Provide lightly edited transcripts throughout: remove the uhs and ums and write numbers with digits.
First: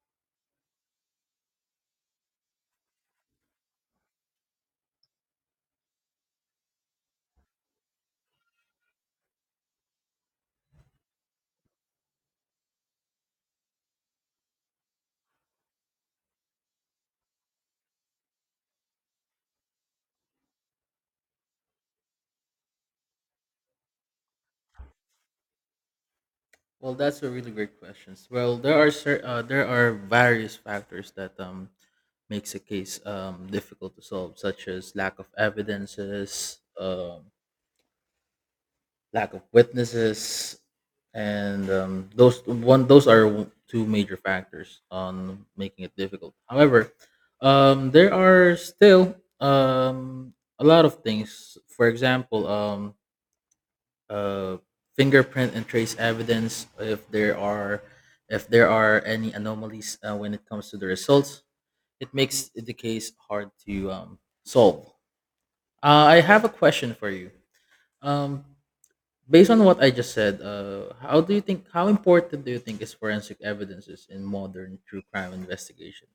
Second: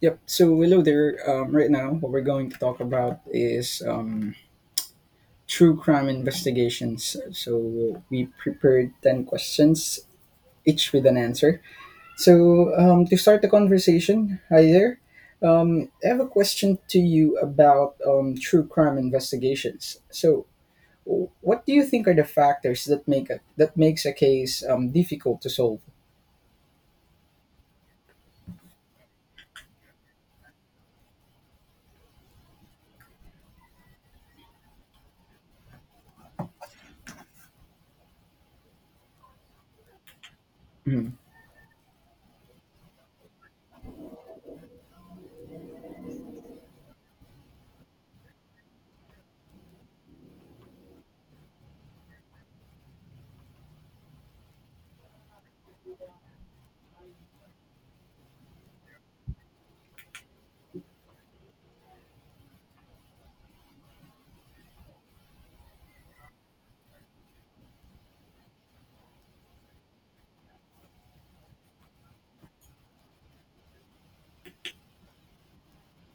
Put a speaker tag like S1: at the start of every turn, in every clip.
S1: Yep. So hello there. Right now, what we're going to talk about is true crime investigations. So we prepared ten questions, each with an answer. So to start the conversation, hi there. I have a question to you about true crime investigations. So, what do you think are the factors that that makes a case difficult to solve?
S2: Well, that's a really great question. Well, there are various factors that makes a case difficult to solve, such as lack of evidences, lack of witnesses,
S1: Hmm.
S2: and those one those are w- two major factors on making it difficult. However, there are still a lot of things. For example, uh, fingerprint and trace evidence if there are any anomalies when it comes to the results, it makes the case hard to solve. I have a question for you. um, Based on what I just said, how important do you think is forensic evidences in modern true crime investigations?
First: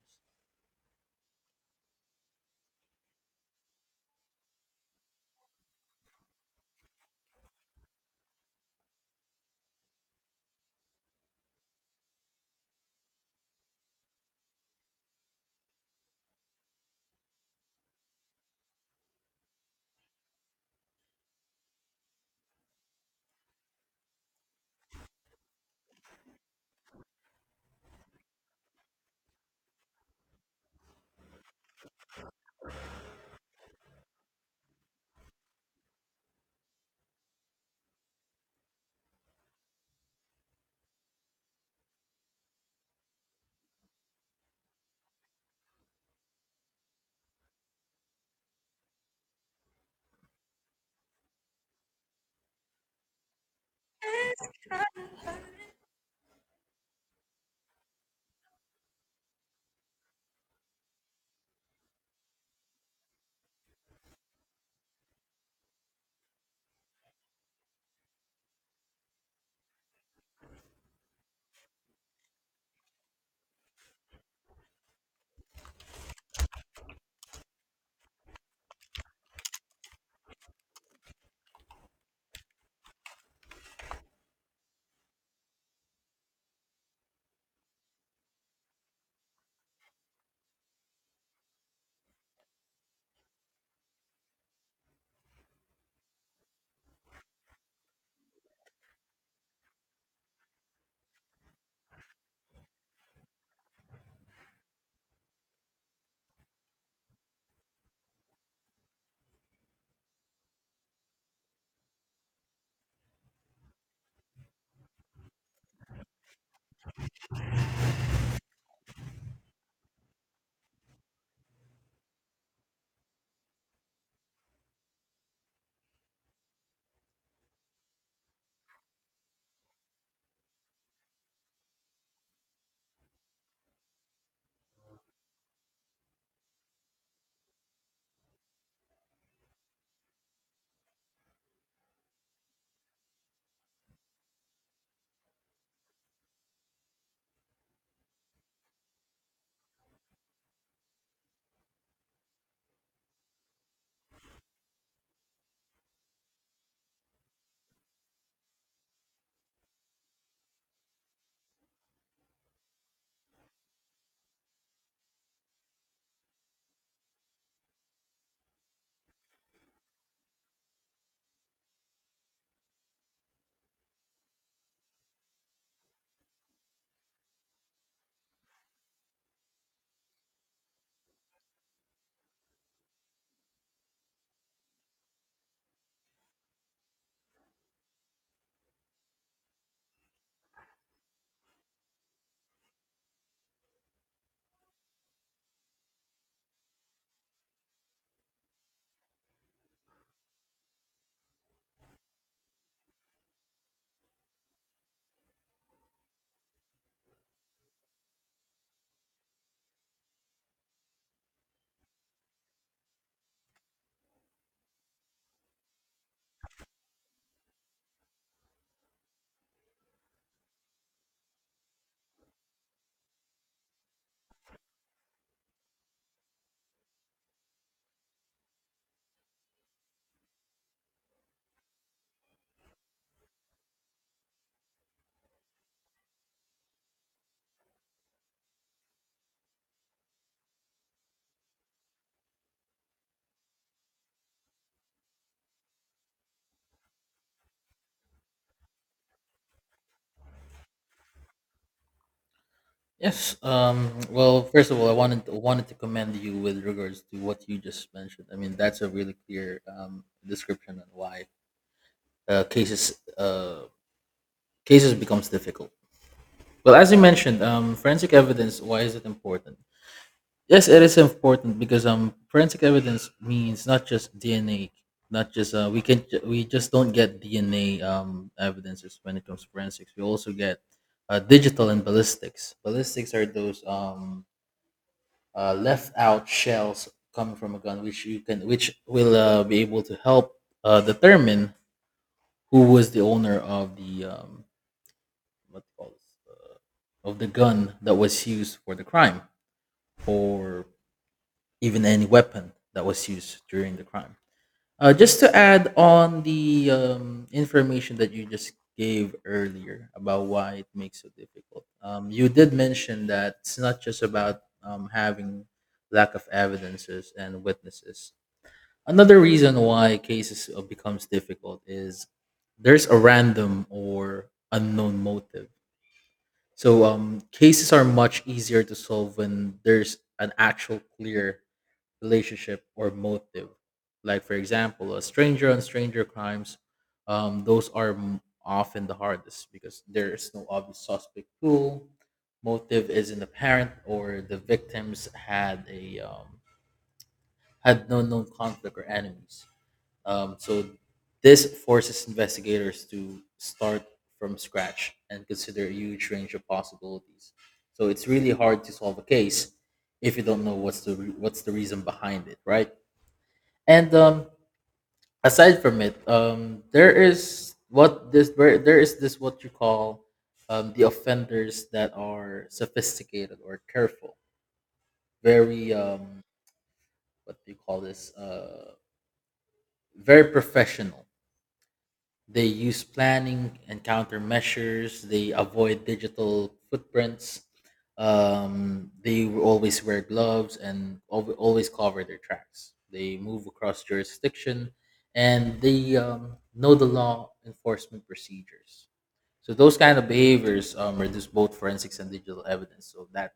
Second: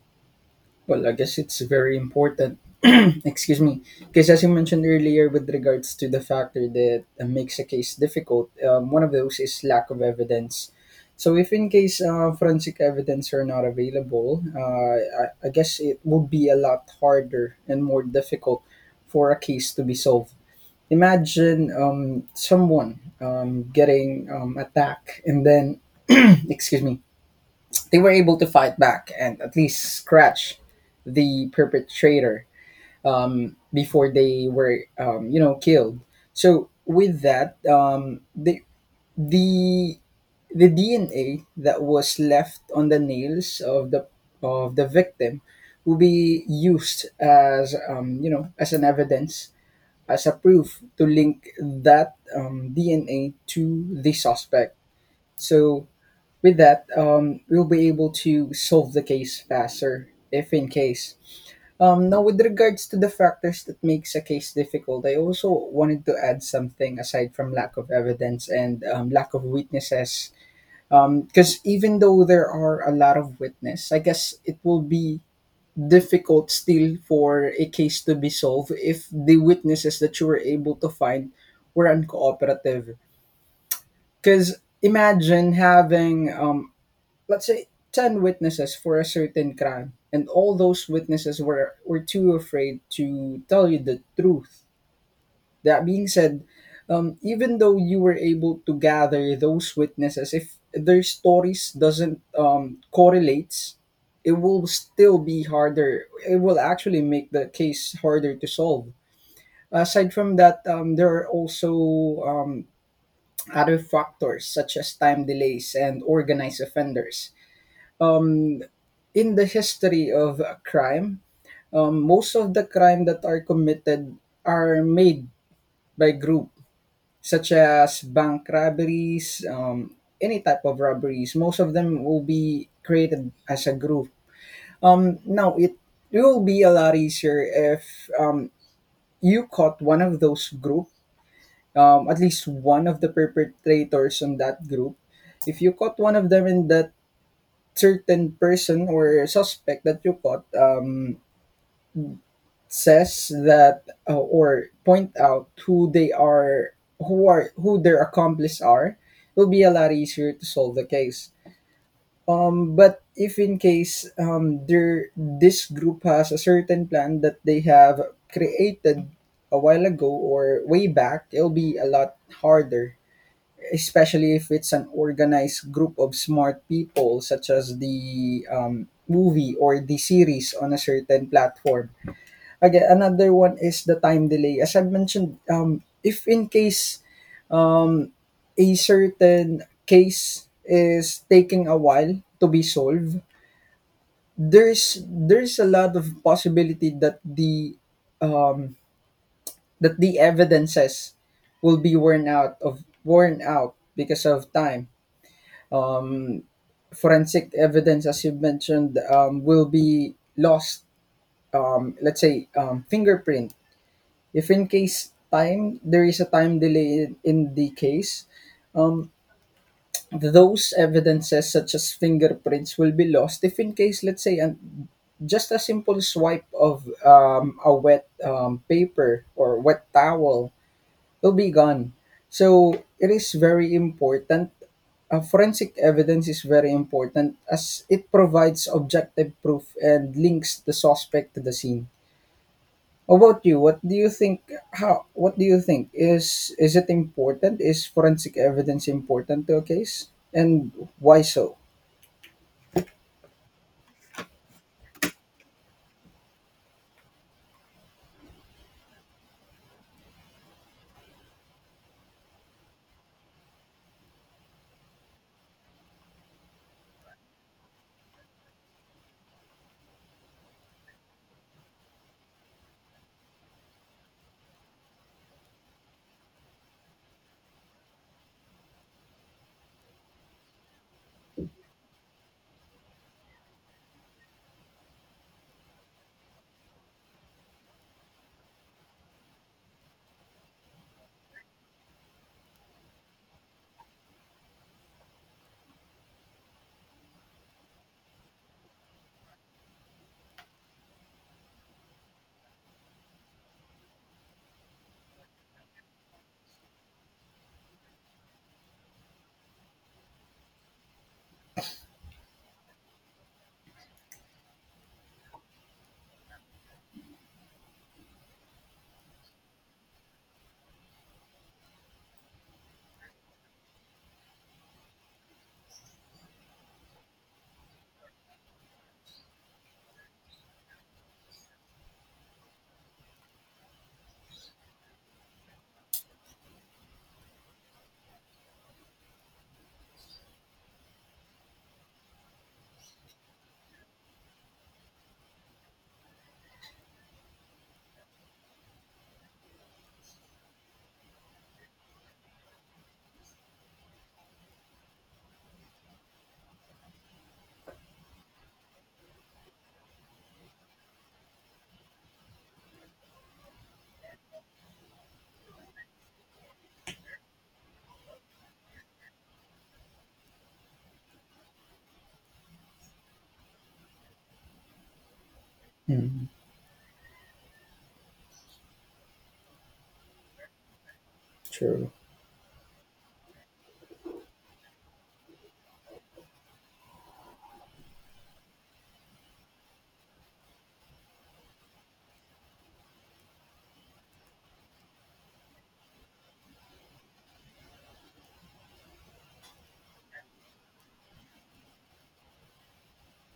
S1: Well, I guess it's very important. Excuse me, because as you mentioned earlier, with regards to the factor that makes a case difficult, one of those is lack of evidence. So, if in case forensic evidence are not available, uh, I guess it would be a lot harder and more difficult for a case to be solved. Imagine someone getting attacked and then, excuse me, they were able to fight back and at least scratch the perpetrator before they were um, killed. So with that, the the DNA that was left on the nails of the victim will be used as um, as an evidence, as a proof to link that DNA to the suspect. So with that, we'll be able to solve the case faster, if in case. Now, with regards to the factors that makes a case difficult, I also wanted to add something aside from lack of evidence and lack of witnesses. Because even though there are a lot of witness, I guess it will be difficult still for a case to be solved if the witnesses that you were able to find were uncooperative. Because imagine having let's say 10 witnesses for a certain crime, and all those witnesses were too afraid to tell you the truth. That being said, even though you were able to gather those witnesses, if their stories doesn't correlates, it will still be harder. It will actually make the case harder to solve. Aside from that, there are also other factors such as time delays and organized offenders. Um. In the history of crime, most of the crime that are committed are made by group, such as bank robberies, any type of robberies. Most of them will be created as a group. Now it will be a lot easier if you caught one of those group, at least one of the perpetrators on that group. If you caught one of them, in that certain person or suspect that you caught, says that or point out who they are, who are, who their accomplices are, it will be a lot easier to solve the case. But if in case, there, this group has a certain plan that they have created a while ago or way back, it'll be a lot harder, especially if it's an organized group of smart people, such as the movie or the series on a certain platform. Aga Another one is the time delay. As I've mentioned, if in case, um, a certain case is taking a while to be solved, there's a lot of possibility that the evidences will be worn out because of time. Forensic evidence, as you mentioned, will be lost. Let's say fingerprint. If in case time there is a time delay in the case, those evidences such as fingerprints will be lost. If in case, let's say, and just a simple swipe of a wet paper or wet towel, will be gone. So it is very important. Forensic evidence is very important, as it provides objective proof and links the suspect to the scene. About you, what do you think? How? What do you think, is it important? Is forensic evidence important to a case, and why so?
S2: Yes. Well, first of all, I wanted to commend you with regards to what you just mentioned. I mean, that's a really clear description on why uh, cases uh, cases becomes difficult. Well, as you mentioned, forensic evidence. Why is it important? Yes, it is important because forensic evidence means not just DNA, not just we just don't get DNA evidences when it comes to forensics. We also get digital and ballistics. Ballistics are those left out shells coming from a gun, which you can which will be able to help determine who was the owner of the what do you call this of the gun that was used for the crime, or even any weapon that was used during the crime. Just to add on the information that you just gave earlier about why it makes it so difficult, you did mention that it's not just about having lack of evidences and witnesses. Another reason why cases becomes difficult is there's a random or unknown motive. So cases are much easier to solve when there's an actual clear relationship or motive. Like for example, a stranger on stranger crimes, often the hardest because there is no obvious suspect pool. Motive isn't apparent, or the victims had a had no known conflict or enemies. So this forces investigators to start from scratch and consider a huge range of possibilities. So it's really hard to solve a case if you don't know what's the reason behind it, right? And aside from it, there is what this there, there is this what you call the offenders that are sophisticated or careful, very
S1: Mm,
S2: what do you call this? Very professional.
S1: true.
S2: They use planning and countermeasures. They avoid digital footprints. They always wear always cover their tracks. They move across jurisdiction, and they know the law enforcement procedures. So those kind of behaviors reduce both forensics and digital evidence. So that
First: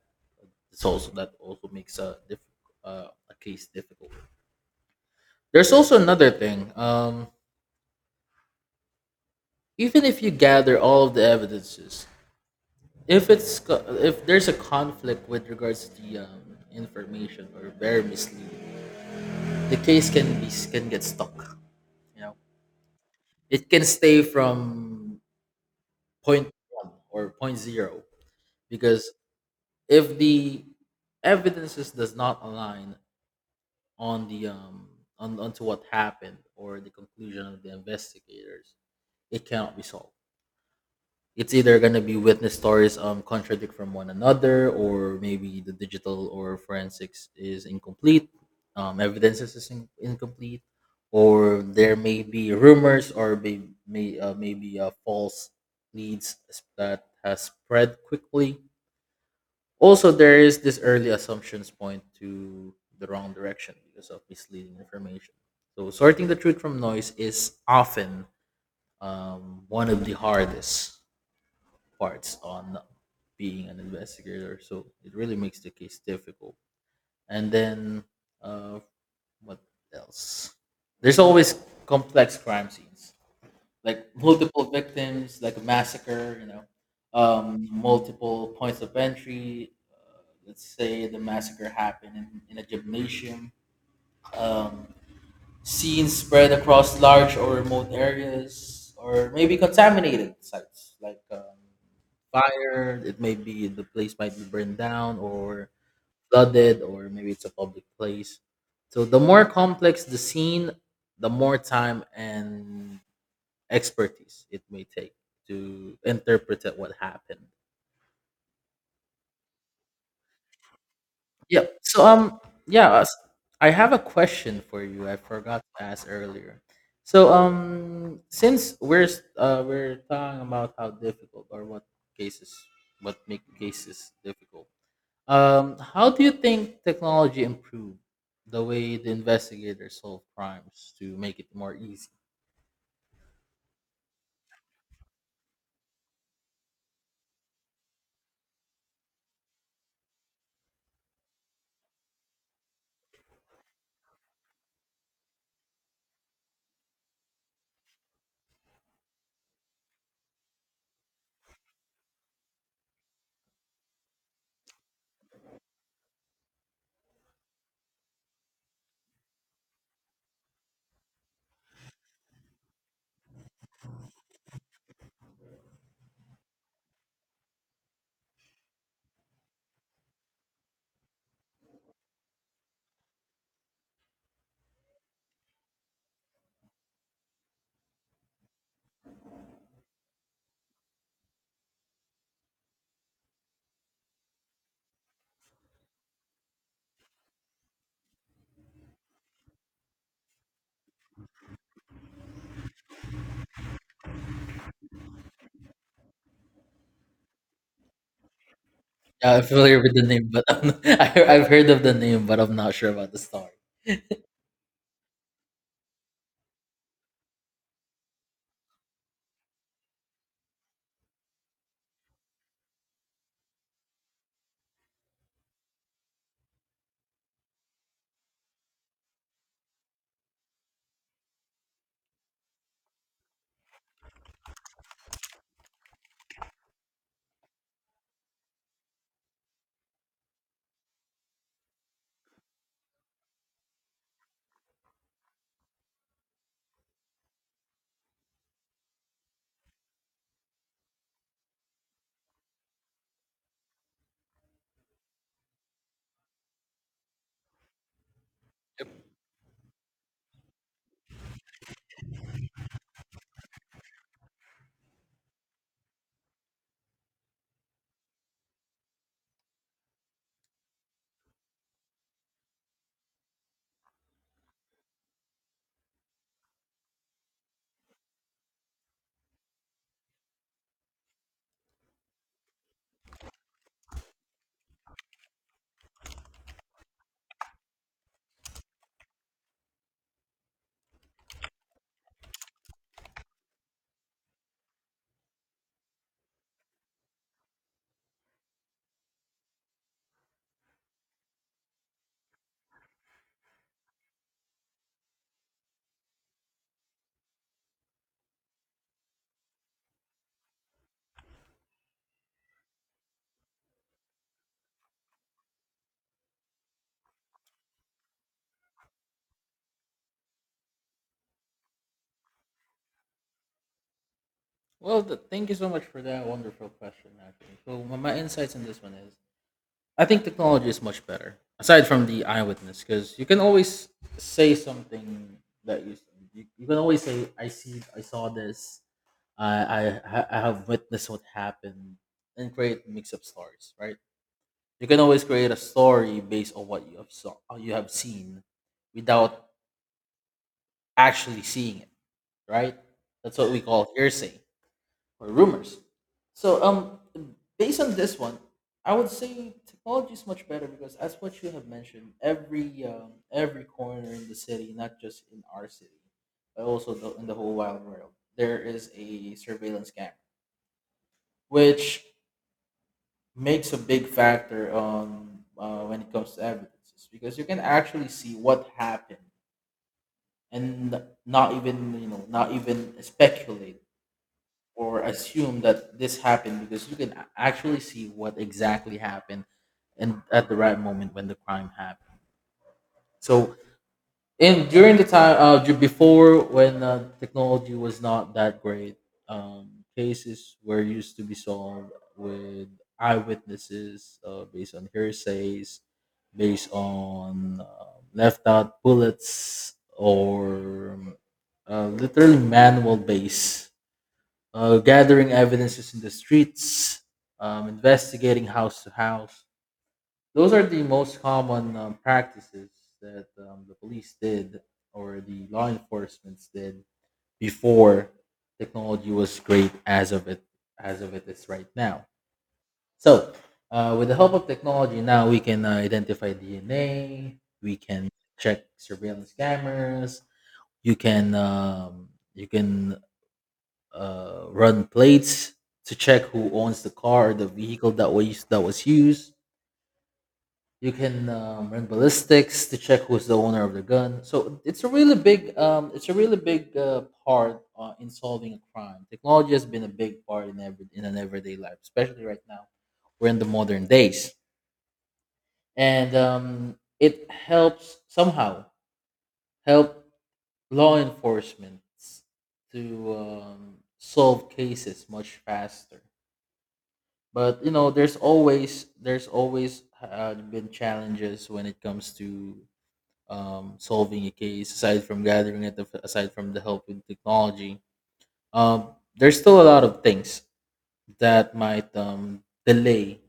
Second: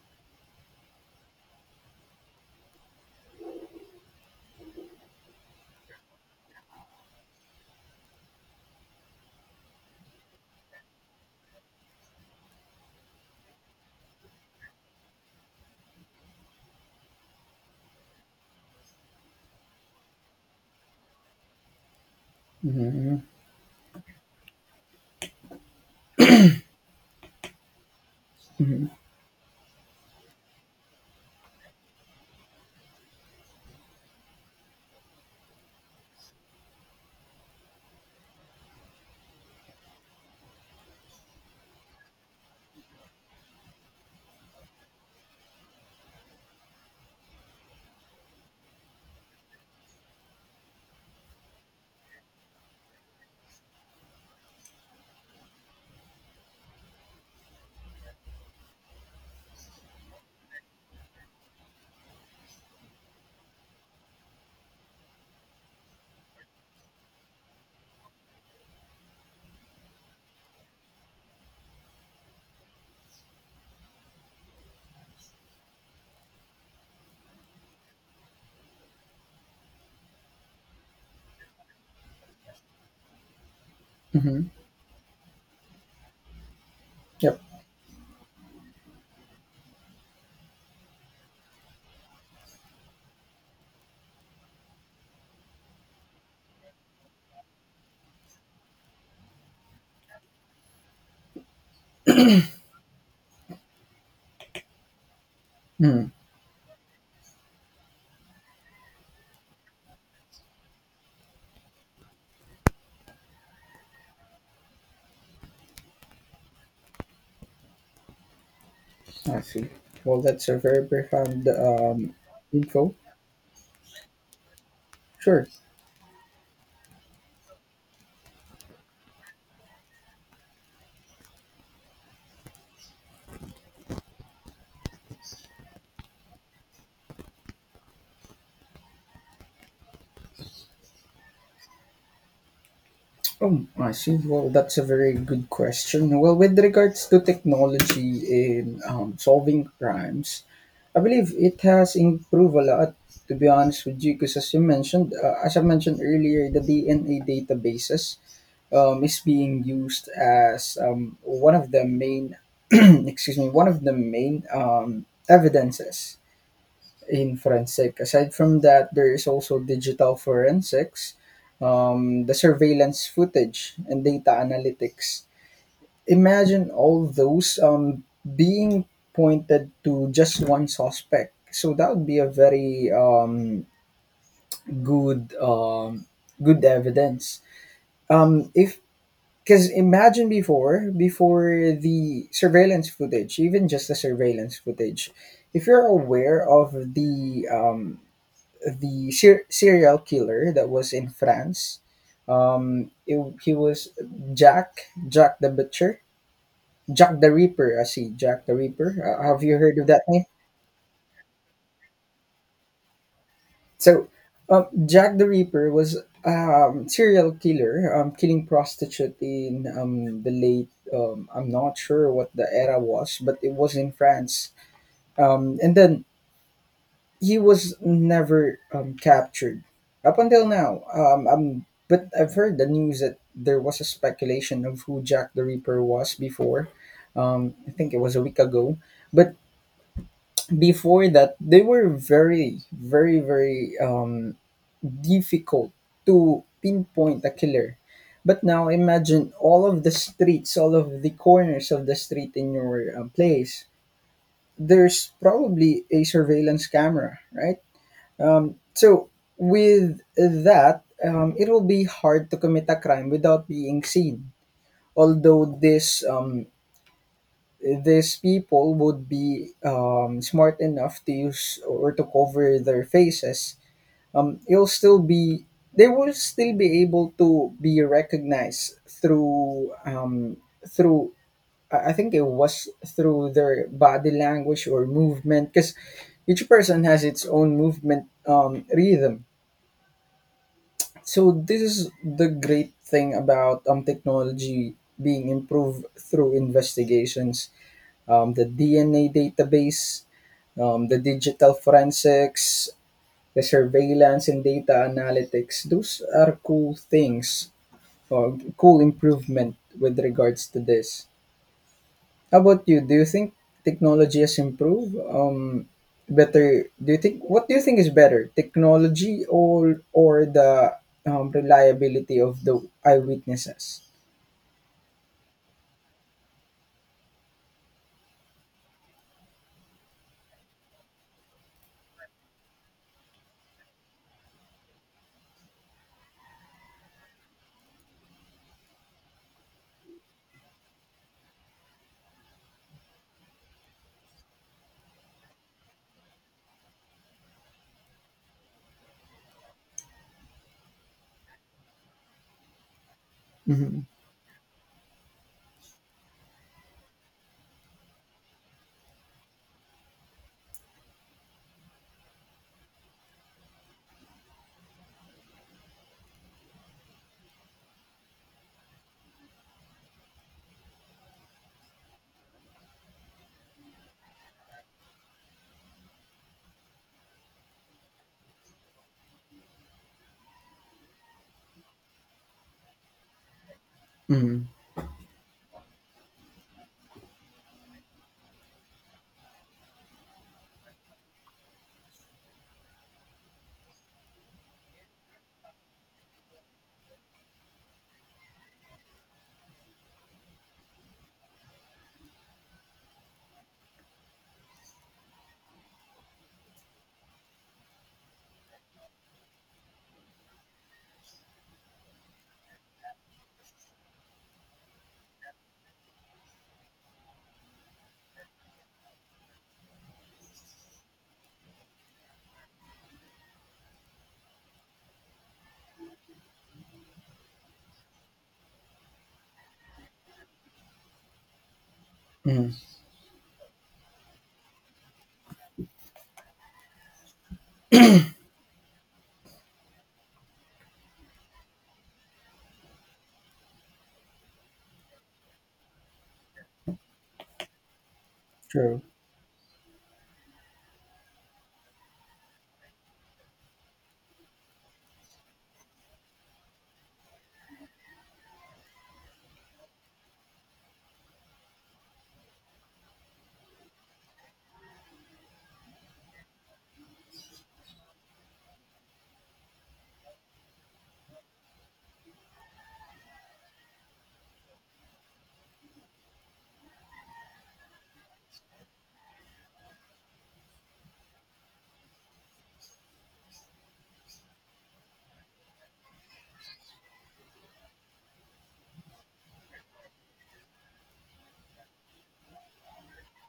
S2: it's also that also makes a case difficult. There's also another thing. Even if you gather all of the evidences, if it's co- if there's a conflict with regards to the information or very misleading, the case can get stuck, you know.
S1: Mm-hmm.
S2: It can stay from point one or point zero,
S1: Mm-hmm.
S2: because if the evidences does not align on the on onto what happened or the conclusion of the investigators, it cannot be solved. It's either going to be witness stories contradict from one another, or maybe the digital or forensics is incomplete, evidences is incomplete, or there may be rumors, or maybe false leads that has spread quickly. Also there is this early assumptions point to the wrong direction because of misleading information. So sorting the truth from noise is often one of the hardest parts on being an investigator. So it really makes the case difficult. And then uh, what else? There's always complex crime scenes, like
S1: Mm-hmm.
S2: multiple victims, like a massacre. You know,
S1: Yep.
S2: multiple points of entry. Let's say the massacre happened in a gymnasium. Um, Scenes spread across large or remote areas, or maybe contaminated sites like fire. It may be the place might be burned down or
S1: Mm,
S2: flooded, or maybe it's a public place. So the more complex the scene, the more time and expertise it may take to interpret what happened.
S1: I see. Well, that's a very profound
S2: Yeah. Yeah,
S1: info.
S2: uh, s- I have a question for you. I
S1: Sure.
S2: forgot to ask earlier. Since we're talking about how difficult or what cases what make cases difficult. How do you think technology improved the way the investigators solve crimes to make it more easy?
S1: Oh, I see. Well, that's a very good question. Well, with regards to technology in solving crimes, I believe it has improved a lot, to be honest with you, because as you mentioned, as I mentioned earlier, the DNA databases is being used as one of the main, excuse me, one of the main evidences in forensic. Aside from that, there is also digital forensics, the surveillance footage, and data analytics. Imagine all those being pointed to just one suspect. So that would be a very um, good evidence. If Because imagine, before the surveillance footage, even just the surveillance footage, if you're aware of the serial killer that was in France, um, it, he was Jack Jack the Butcher Jack the Ripper. I see, Jack the Ripper.
S2: Yeah,
S1: Have
S2: I'm
S1: you heard
S2: familiar
S1: of
S2: with
S1: that
S2: the
S1: name?
S2: name, but I'm not, I've heard of the name, but I'm not sure about the story.
S1: So, Jack the Ripper was serial killer, killing prostitute in the late, I'm not sure what the era was, but it was in France. And then he was never captured up until now. But I've heard the news that there was a speculation of who Jack the Ripper was before. I think it was a week ago, but before that they were very difficult to pinpoint a killer. But now, imagine all of the streets, all of the corners of the street in your place, there's probably a surveillance camera, right? So with that, it will be hard to commit a crime without being seen. Although this, these people would be smart enough to use or to cover their faces, you'll still be they will still be able to be recognized through um, through I think it was through their body language or movement, because each person has its own movement rhythm. So this is the great thing about technology being improved through investigations: the DNA database, the digital forensics, the surveillance and data analytics. Those are cool things or cool improvement with regards to this. How about you? Do you think technology has improved? Better? Do you think what do you think is better, technology or the reliability of the eyewitnesses?
S2: Well, thank you so much for that wonderful question, actually. So, my insights on this one is I think technology is much better aside from the eyewitness because you can always say something that you can always say I saw this. I have witnessed what happened and create mix up stories, right? You can always create a story based on what you have seen without actually seeing it, right? That's what we
S1: Mm-hmm.
S2: call hearsay or rumors. So based on this one, I would say technology is much better because as what you have mentioned, every corner in the city, not just in our city, but also in the whole wild world, there is a surveillance camera, which makes a big factor on when it comes to evidences because you can actually see what happened and not even, you know, not even speculate
S1: Mm-hmm.
S2: or assume that this happened because you can actually see what exactly happened and at the right moment when the crime happened. So in during the time before when technology was not that great, cases were used to be solved with eyewitnesses based on hearsays, based on left out bullets or literally manual base gathering evidences in the streets, investigating house to house. Those are the most common practices that the police did or the law enforcements did before technology was great as of it is right now.
S1: Mm-hmm.
S2: So, with the help of technology, now we can identify DNA. We can check surveillance cameras. You can um, you can run plates to check who owns the car or the vehicle that
S1: True.
S2: was used. You can run ballistics to check who's the owner of the gun. So it's a really big it's a really big part in solving a crime. Technology has been a big part in every in an everyday life, especially right now. We're in the modern days, and it helps somehow help law enforcement to solve cases much faster. But you know, there's always been challenges when it comes to solving a case aside from gathering it, aside from the help with technology. um, there's still a lot of things that might delay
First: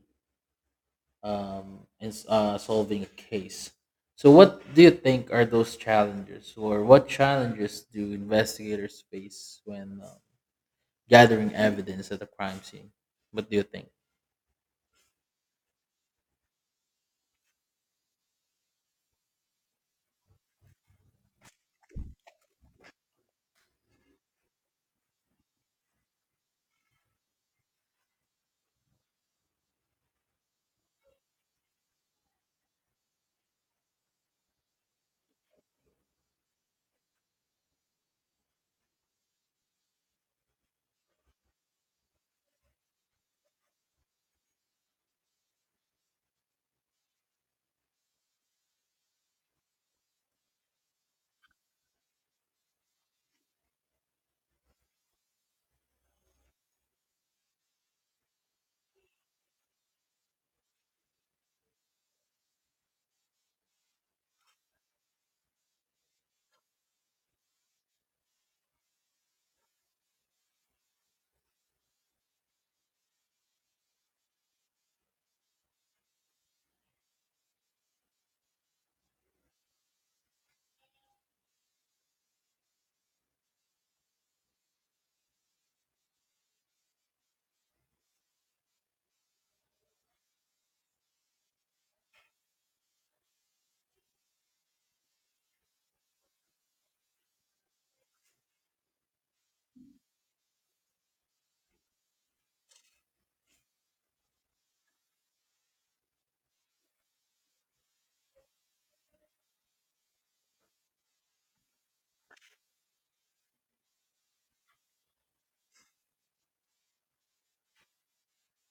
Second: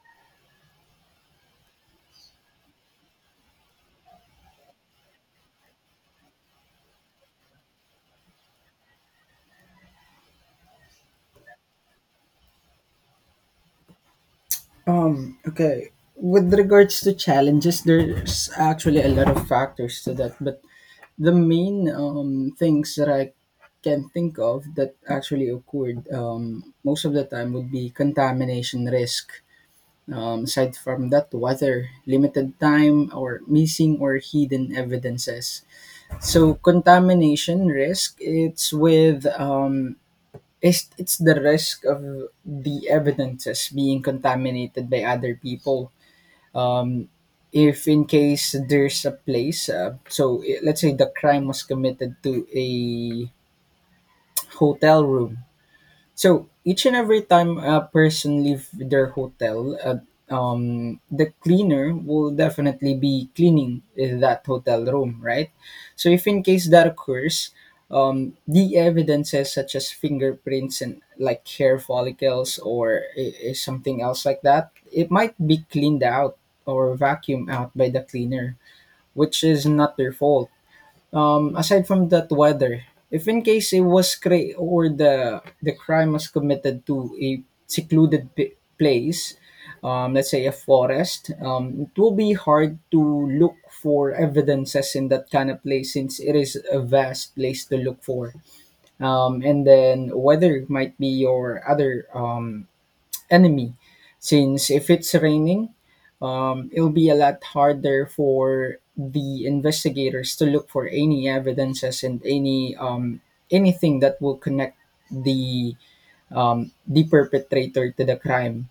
S2: solving a case. So what do you think are those challenges, or what challenges do investigators face when gathering evidence at a crime scene? What do you think?
S1: Okay. With regards to challenges, there's actually a lot of factors to that, but the main things that I can think of that actually occurred most of the time would be contamination risk. Aside from that, weather, limited time, or missing or hidden evidences. So contamination risk, it's with it's the risk of the evidences being contaminated by other people. um, if in case there's a place, let's say the crime was committed to a hotel room, so each and every time a person leave their hotel, the cleaner will definitely be cleaning that hotel room, right? So if in case that occurs, the evidences such as fingerprints and like hair follicles or something else like that, it might be cleaned out or vacuumed out by the cleaner, which is not their fault. Aside from that, weather. If in case it was or the crime was committed to a secluded place, let's say a forest, it will be hard to look for evidences in that kind of place, since it is a vast place to look for. And then weather might be your other enemy, since if it's raining, it'll be a lot harder for the investigators to look for any evidences and any anything that will connect the the perpetrator to the crime.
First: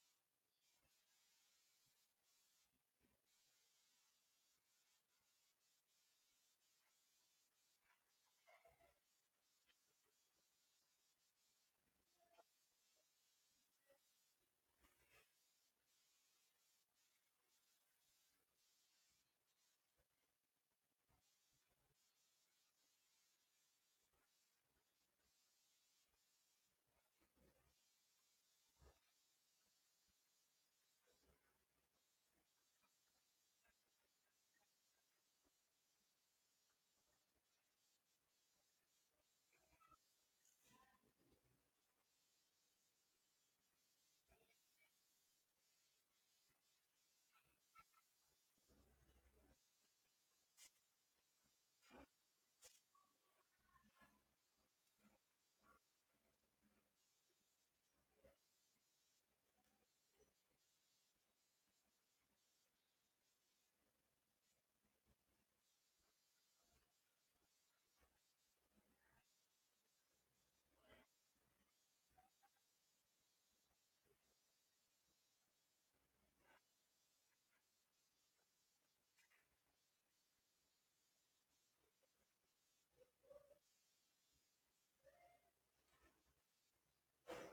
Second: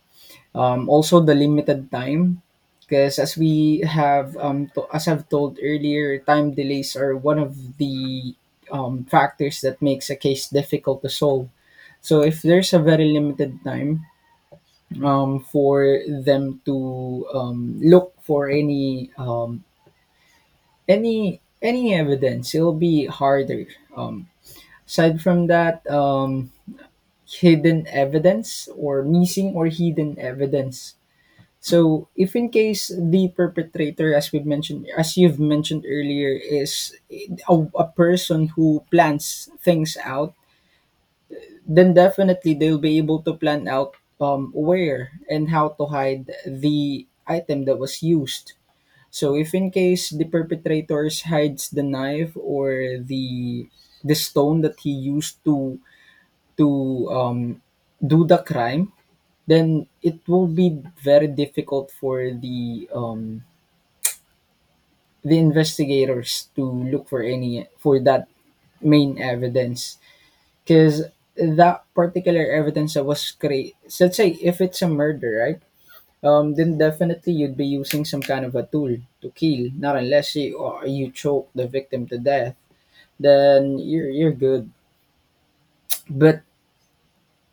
S1: Also the limited time, because as we have as I've told earlier, time delays are one of the factors that makes a case difficult to solve. So if there's a very limited time, for them to look for any evidence, it'll be harder. Um, Aside from that, hidden evidence or missing or hidden evidence. So if in case the perpetrator, as we've mentioned, as you've mentioned earlier, is a person who plans things out, then definitely they'll be able to plan out where and how to hide the item that was used. So if in case the perpetrators hides the knife or the stone that he used to to um, do the crime, then it will be very difficult for the investigators to look for that main evidence. Because that particular evidence that was created, let's say if it's a murder, right? Then definitely you'd be using some kind of a tool to kill, not unless you or you choke the victim to death. Then you're good. But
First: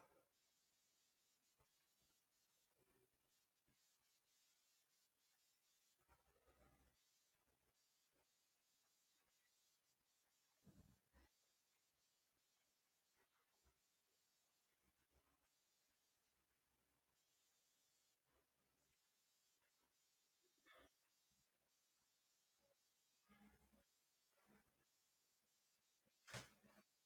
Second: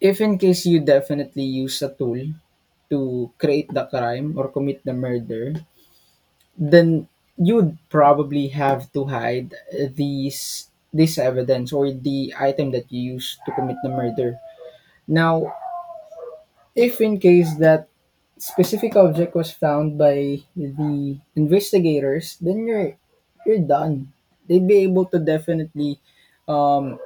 S1: if in case you definitely use a tool to create the crime or commit the murder, then you'd probably have to hide these this evidence or the item that you use to commit the murder. Now, if in case that specific object was found by the investigators, then you're done. They'd be able to definitely, um,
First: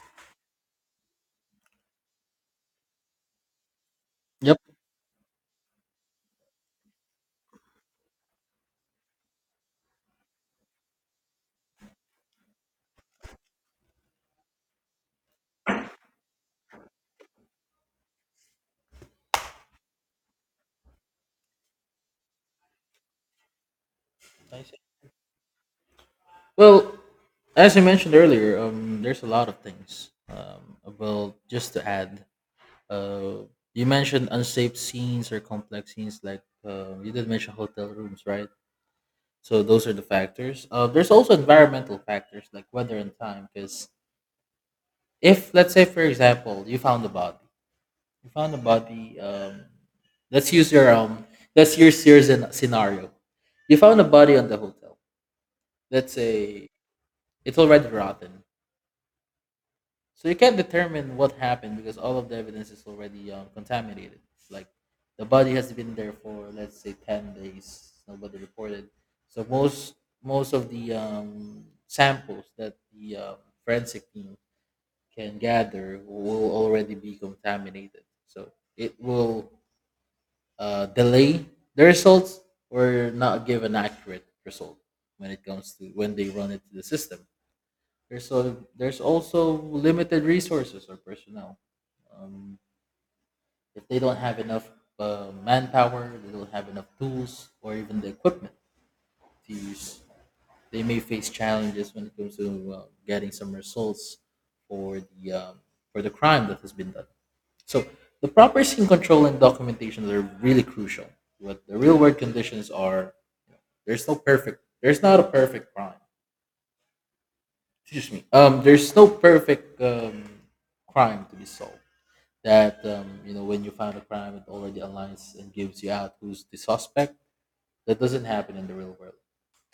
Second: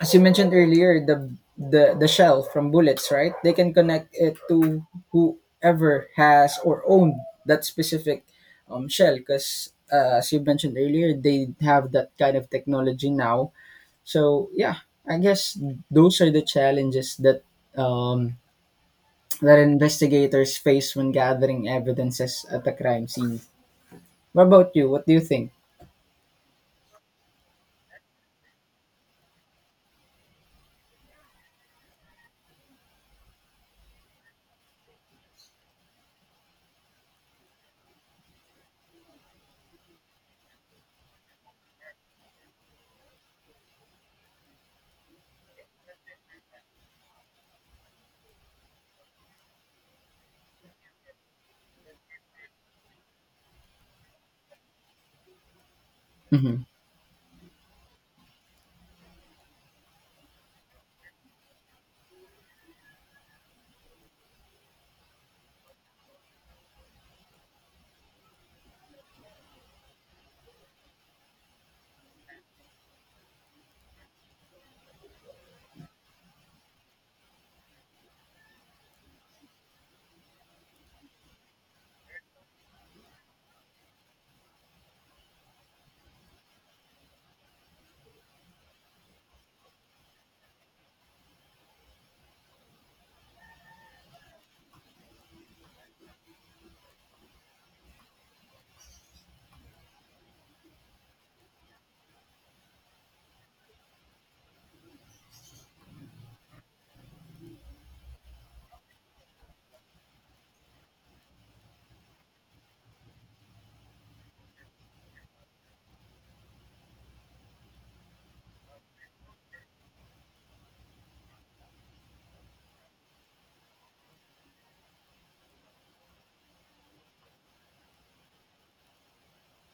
S1: as you mentioned earlier, the the shell from bullets, right? They can connect it
S2: Yep.
S1: to whoever has or owned that specific shell, because as you mentioned earlier, they have that kind of technology now. So yeah, I guess those are the challenges that um, that investigators face when gathering evidences at a crime scene. What
S2: I
S1: about
S2: see.
S1: you? What do you think?
S2: Well, as I mentioned earlier, there's a lot of things. Well, just to add, uh, you mentioned unsafe scenes or complex scenes, like you did mention hotel rooms, right? So those are the factors. There's also environmental factors like weather and time. Because if, let's say, for example, you found a body. Let's use your um, let's use your scenario. You found a body on the hotel. Let's
S1: Mm-hmm.
S2: say it's already rotten. So you can't determine what happened because all of the evidence is already contaminated. It's like the body has been there for, let's say, 10 days. Nobody reported. So most of the samples that the forensic team can gather will already be contaminated. So it will delay the results or not give an accurate result when it comes to when they run it to the system. There's also limited resources or personnel. Um, if they don't have enough manpower, they don't have enough tools or even the equipment to use, they may face challenges when it comes to getting some results for the um, for the crime that has been done. So the proper scene control and documentation are really crucial. What the real world conditions are, there's no perfect. There's not a perfect crime. Excuse me. There's no perfect crime to be solved. That when you find a crime it already aligns and gives you out who's the suspect. That doesn't happen in the real world,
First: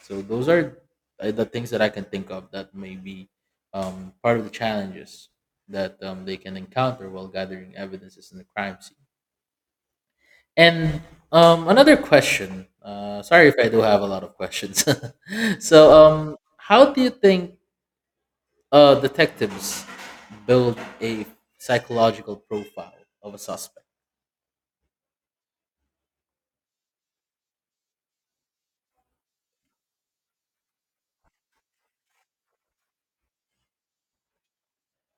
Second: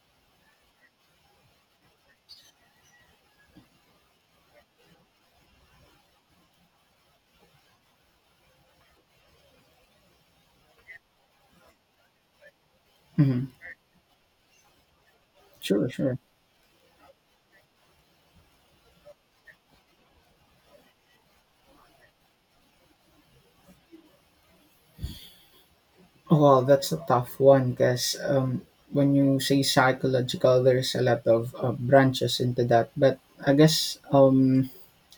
S2: so those are the things that I can think of that may be part of the challenges that they can encounter while gathering evidences in the crime scene. And um, another question.
S1: Mm-hmm.
S2: Sorry if I do have a lot of questions.
S1: Sure, sure.
S2: How do you think detectives build a psychological profile of a suspect?
S1: Well, that's a tough one because when you say psychological, there's a lot of branches into that. But I guess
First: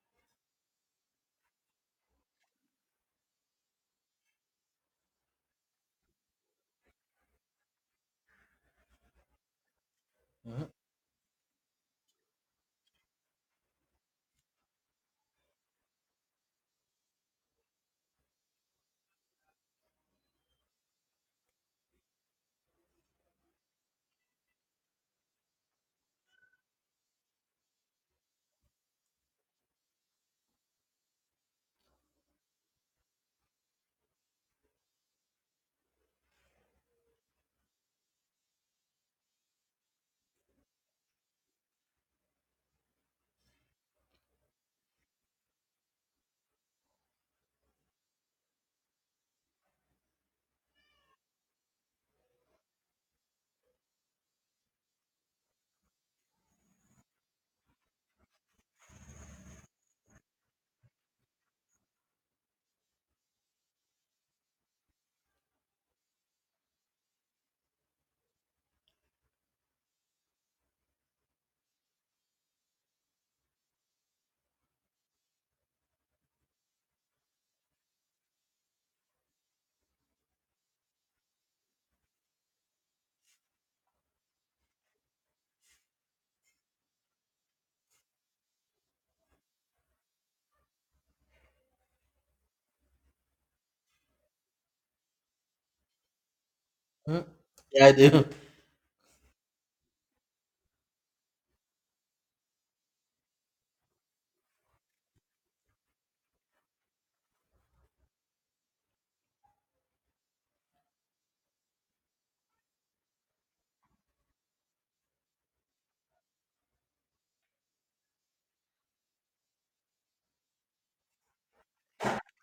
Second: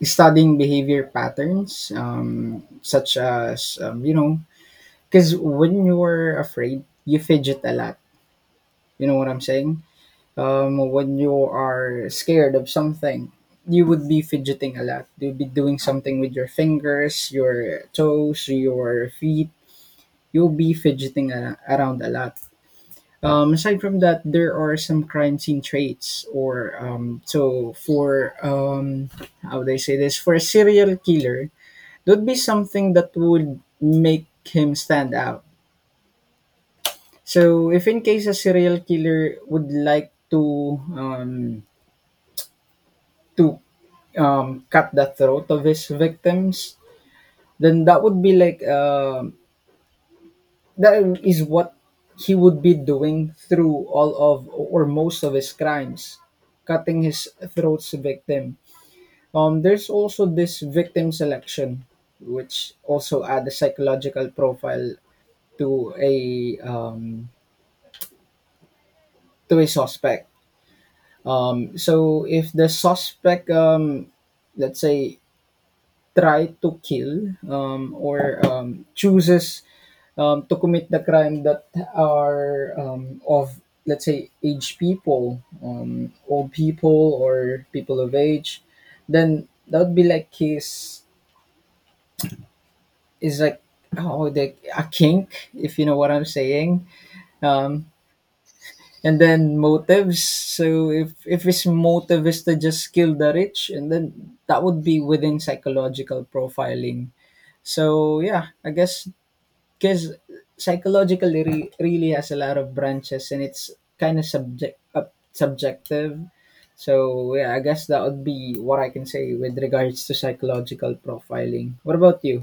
S1: studying behavior patterns, such as, you know, because when you're afraid, you fidget a lot. You know what I'm saying?
S2: Mhm.
S1: When you are scared of something, you would be fidgeting a lot. You'll be doing something with your fingers, your toes, your feet. You'll be around a lot. Aside from that, there are some crime scene traits, or so for how would I say this? For a serial killer, that would be something that would make him stand out. So if in case a serial killer would like to to cut the throat of his victims, then that would be like that is what he would be doing through all of or most of his crimes, cutting his throat's victim. There's also this victim selection, which also add a psychological profile to a um, to a suspect. So if the suspect, let's say try to kill or chooses to commit the crime that are of let's say aged people, old people or people of age, then that would be like his is like how the, a kink, if you know what I'm saying.
S2: Mm.
S1: Um,
S2: Yeah, I do.
S1: and then motives. So if his motive is to just kill the rich, and then that would be within psychological profiling. So yeah, I guess, because really has a lot of branches, and it's kind of subjective. So yeah, I guess that would be what I can say with regards to psychological profiling. What about you?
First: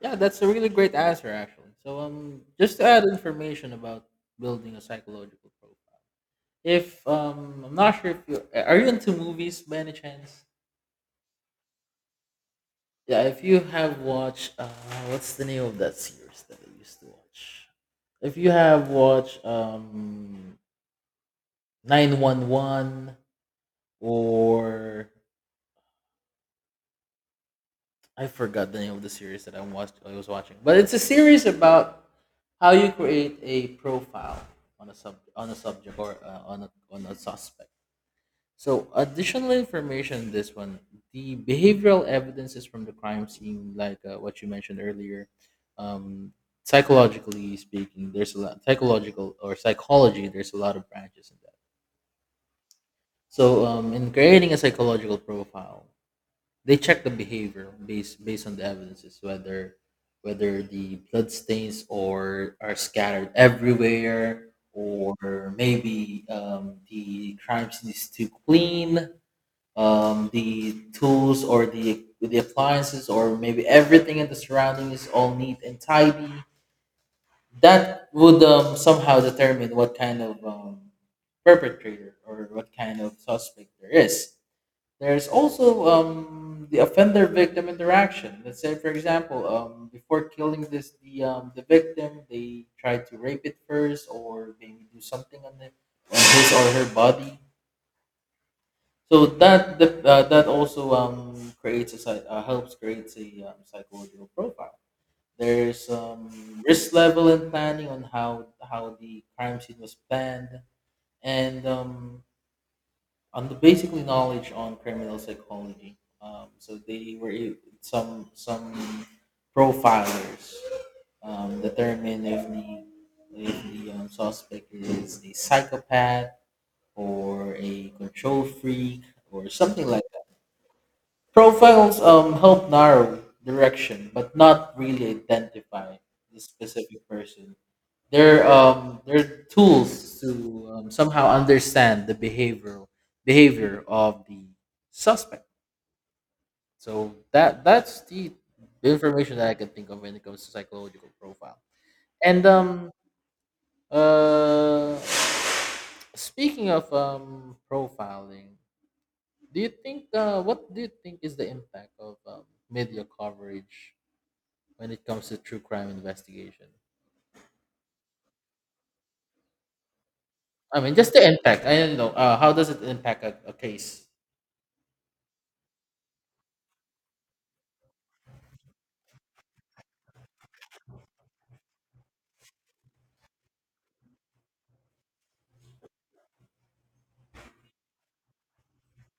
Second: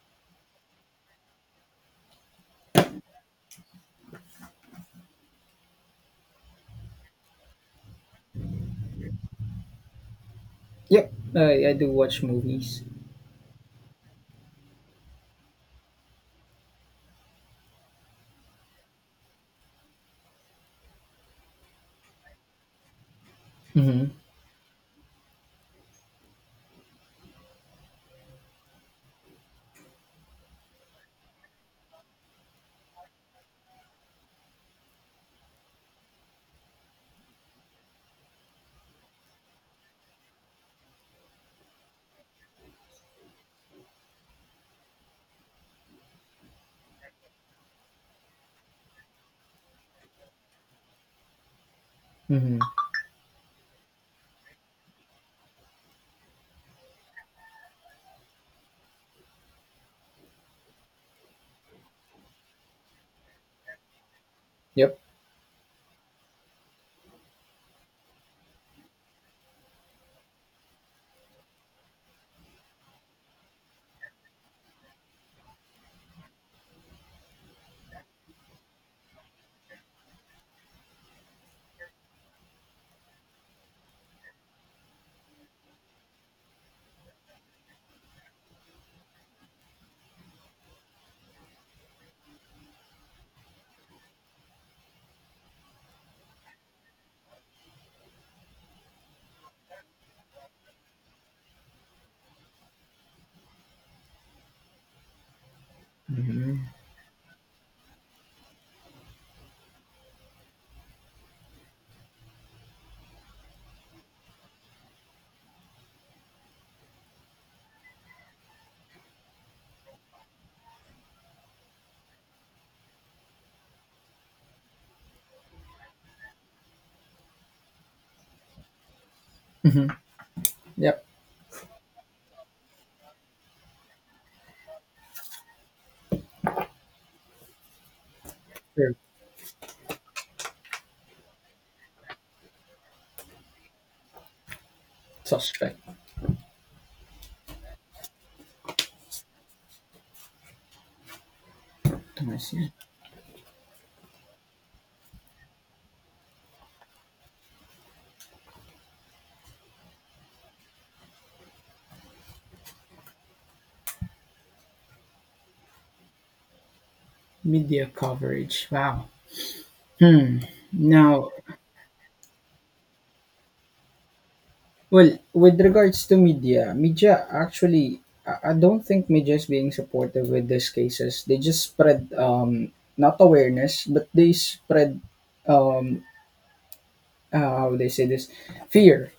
S2: Yeah, that's a really great answer, actually. So, just to add information about building a psychological profile. If I'm not sure if you are you into movies by any chance.
S1: Yep, I do watch movies.
S2: Yeah, if you have watched, what's the name of that series that I used to watch? If you have watched 911,
S1: Mm-hmm.
S2: or I forgot the name of the series that I watched. I was watching, but it's a series about how you create a profile on a subject, or on a suspect. So, additional information in this one: the behavioral evidences from the crime scene, like what you mentioned earlier. Um, psychologically speaking, there's a lot psychological or psychology, there's a lot of branches in that.
S1: Mm-hmm.
S2: So, in creating a psychological profile, they check the behavior based on the evidences, whether the blood stains or are scattered everywhere,
S1: Yep.
S2: or maybe the crime scene is too clean, the tools or the appliances, or maybe everything in the surrounding is all neat and tidy. That would somehow determine what kind of perpetrator or what kind of suspect there is. There's also the offender victim interaction. Let's say, for example, before killing this the victim, they try to rape it first, or maybe do something on it, on his or her body. So that also helps creates a psychological profile. There's
S1: Mm-hmm.
S2: risk level and planning on how the crime scene was planned, and on the basically knowledge on criminal psychology. So some profilers determine if the suspect is a psychopath or a control freak or something
S1: Mm-hmm.
S2: like that.
S1: Yep.
S2: Profiles help narrow direction, but not really identify the specific person. They're
S1: Sure.
S2: tools to somehow understand the behavior of the suspect.
S1: Suspect.
S2: So that that's the information that I can think of when it comes to psychological profile.
S1: I
S2: And
S1: see.
S2: uh speaking of profiling, do you think what do you think is the impact of media coverage when it comes to true crime investigation?
S1: Media coverage, wow. Hmm.
S2: I mean, just the
S1: Now,
S2: impact. I don't know. How does it impact a case?
S1: well, with regards to media, media actually, I don't think media is being supportive with these cases. They just spread not awareness, but they spread um, how would they say this, fear.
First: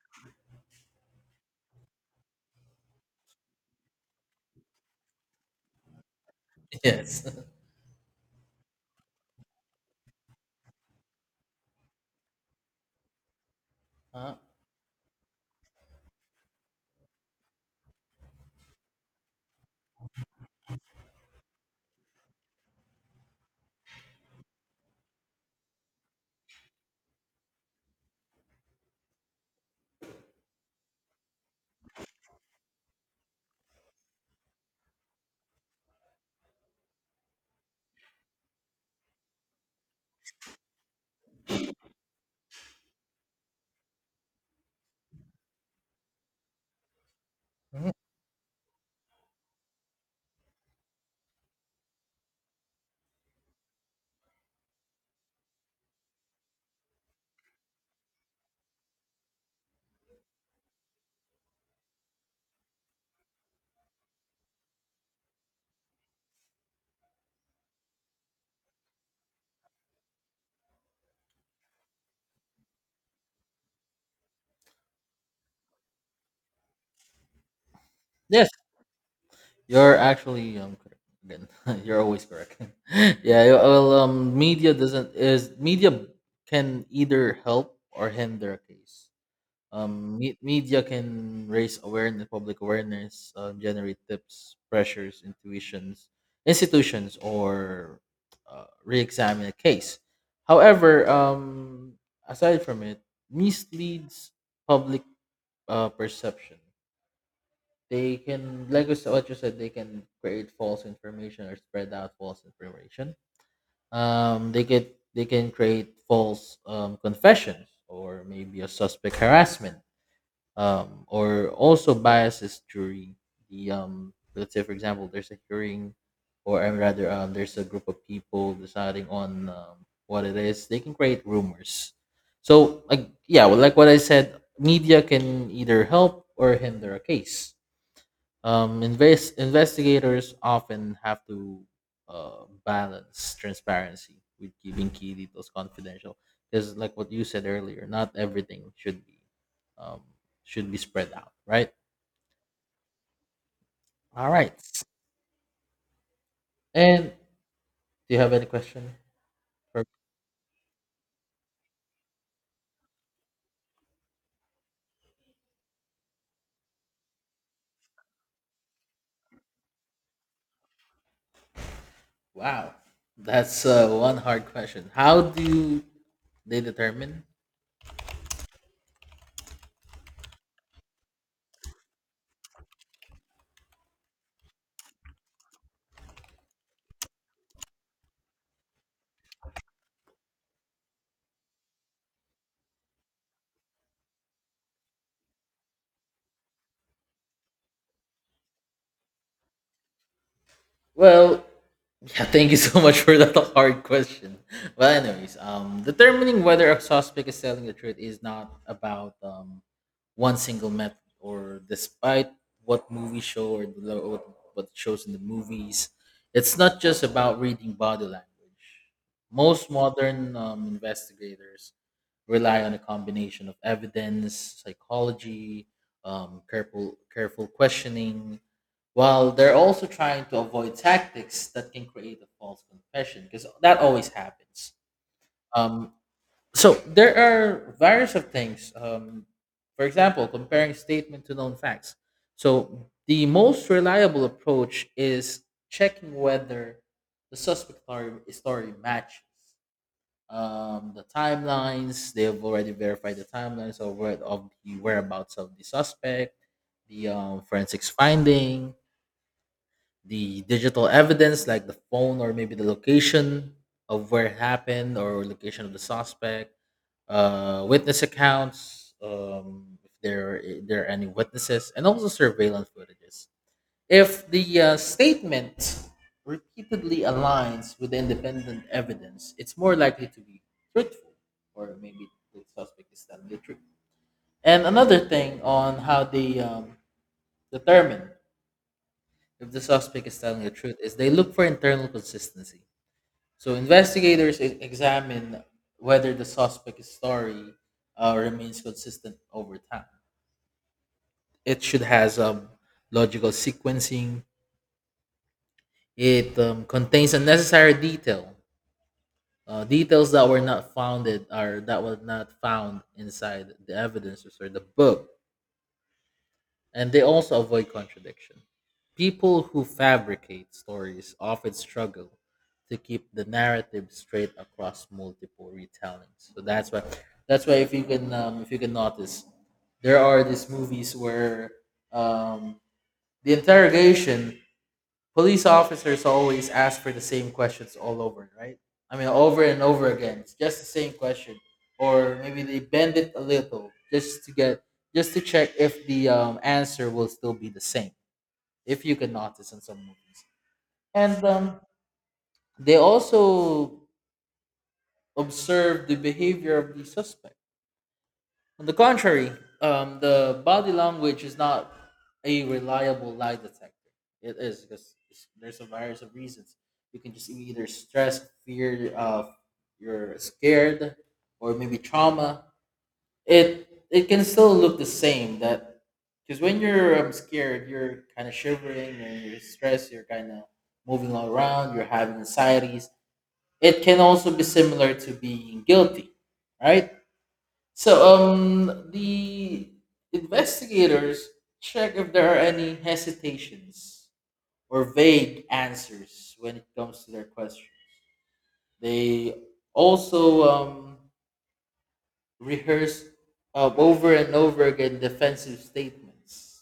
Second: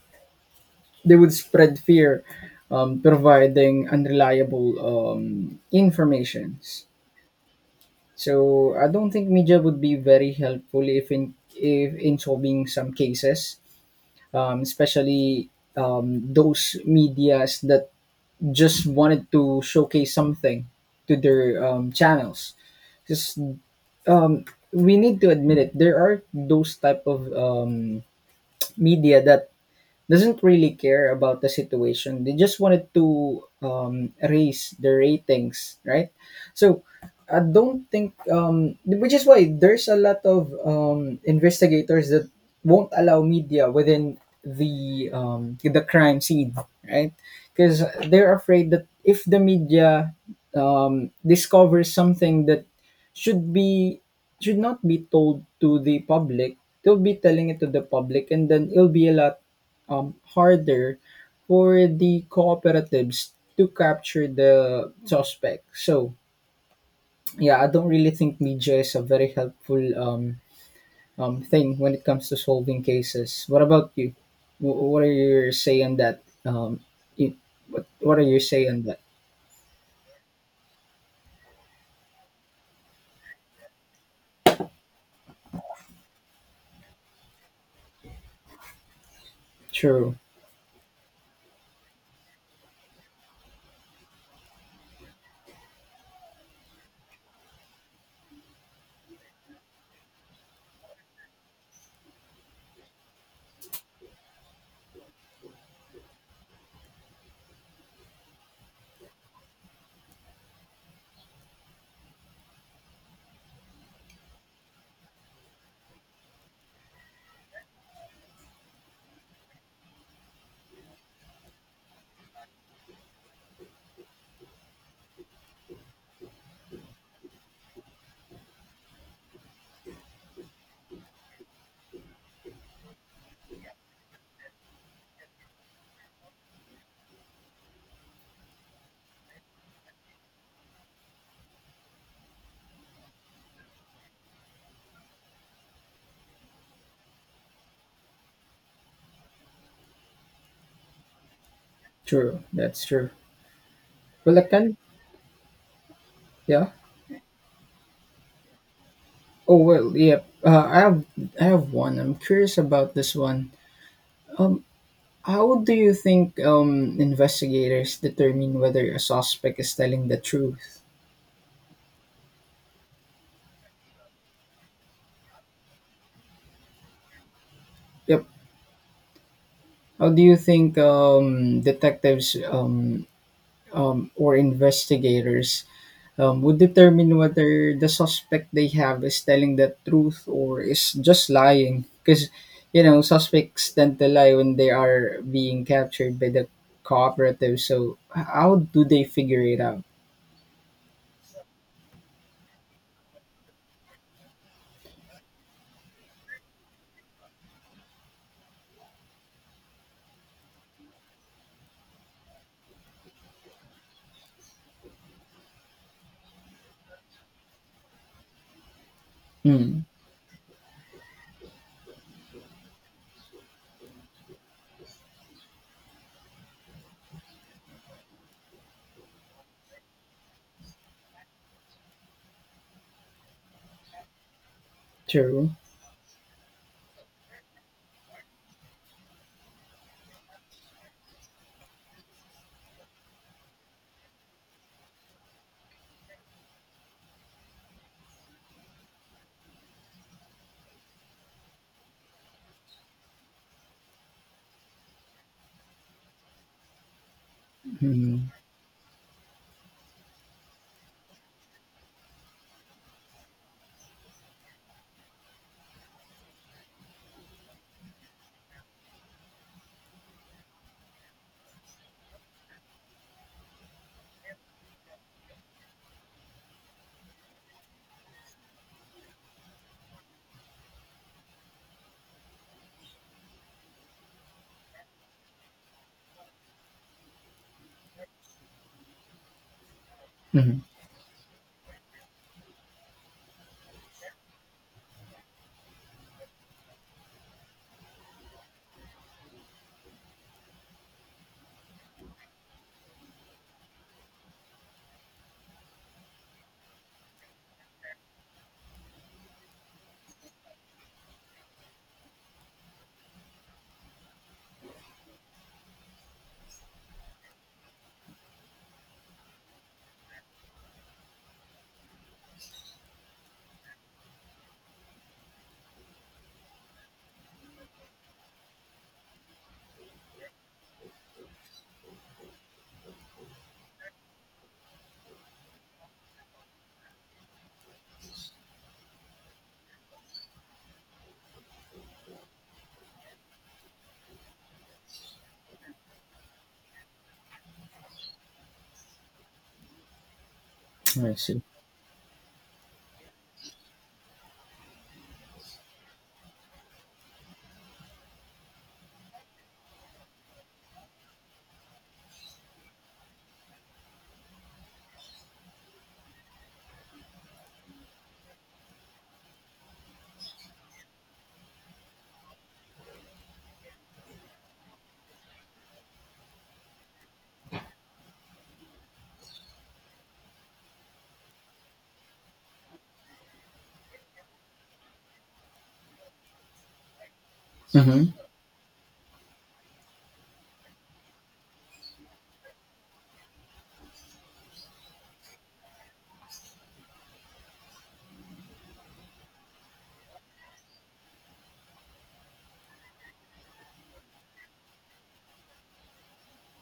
S1: They would spread fear, providing unreliable informations.
S2: Yes.
S1: So I don't think media would be very helpful if in solving some cases,
S2: Huh?
S1: especially those medias that just wanted to showcase something to their channels, because um, we need to admit it, there are those type of media that doesn't really care about the situation. They just wanted to raise the ratings, right? So I don't think, which is why there's a lot of investigators that won't allow media within the crime scene, right? Because
S2: Mhm.
S1: they're afraid that if the media discovers something that should be should not be told to the public, they'll be telling it to the public, and then it'll be a lot harder for the cooperatives to capture the suspect. So, yeah, I don't really think media is a very helpful thing when it comes to solving cases. What about you? What are your say on that? It, what are your
S2: Yes,
S1: say on that?
S2: you're actually correct. Again, you're always correct. Yeah, well, media doesn't is media can either help or hinder a case.
S1: True,
S2: Media can raise awareness, public awareness, generate tips, pressures, intuitions, institutions, or re-examine a case. However, aside from it, misleads public perception. They can, what you said, they can create false information or spread out false information. They can create false confessions, or maybe a suspect harassment. Or also biases during the let's say, for example, there's a hearing, or rather, there's a group of people deciding on what it is. They can create rumors. So, like, yeah, well, like what I said, media can either help or hinder a case. Investigators often have to balance transparency with keeping key details confidential, because, like what you said earlier, not everything um, should be spread out, right?
S1: true, that's true.
S2: All
S1: Well, I
S2: right.
S1: can, yeah.
S2: And do you have any question?
S1: Oh
S2: For-
S1: well, yeah. I have one. I'm curious about this one. Um, How do you think investigators determine whether a suspect is telling the truth?
S2: Wow, that's one hard question. How do they determine?
S1: Yep. How do you think detectives or investigators would determine whether the suspect they have is telling the truth or is just lying? Because, you know, suspects tend to lie when they are being captured by the cooperative. So, how do they figure it out?
S2: Well, yeah, thank you so much for that hard question. Well, anyways, determining whether a suspect is telling the truth is not about one single method, or despite what movie show, or the what what shows in the movies, it's not just about reading body language. Most
S1: Mm,
S2: modern investigators rely on a combination of evidence, psychology, careful questioning, while they're also trying to avoid tactics that can create a false confession, because that always happens.
S1: true.
S2: Um, so there are various of things. For example, comparing statement to known facts. So the most reliable approach is checking whether story matches the timelines. They've already verified the timelines of where, of the whereabouts of the suspect, the forensics
S1: Mm-hmm.
S2: finding, the digital evidence like the phone, or maybe the location of where it happened, or location of the suspect, witness accounts, if there are any witnesses, and also surveillance footages. If the statement repeatedly aligns with the independent evidence, it's more likely to be truthful, or maybe the suspect is telling the truth. And another thing on how they determine if the suspect is telling the truth is they look for internal consistency. So investigators examine whether the suspect's story remains consistent over time. It should has logical sequencing. It contains unnecessary detail. Details that were not founded, are that were not found inside the evidences or the book, and they also avoid contradiction. People who fabricate stories often struggle to keep the narrative straight across multiple retellings. So that's why if you can notice, there are these movies where um, the interrogation police officers always ask for the same questions all over, right? I mean, over and over again. It's just the same question, or maybe they bend it a little just to get, just to check if the answer will still be the same. If you can notice in some movies,
S1: I
S2: and
S1: see.
S2: they also observe the behavior of the suspect. On the contrary, the body language is not a reliable lie detector. It is because there's a variety of reasons. You can just either stress, fear, you're scared, or maybe trauma. It can still look the same. That because when you're scared, you're kind of shivering, and you're stressed. You're kind of moving all around. You're having anxieties. It can also be similar to being guilty, right?
S1: Hmm.
S2: The investigators check if there are any hesitations or vague answers when it comes to their questions. They also rehearse over and over again defensive statements.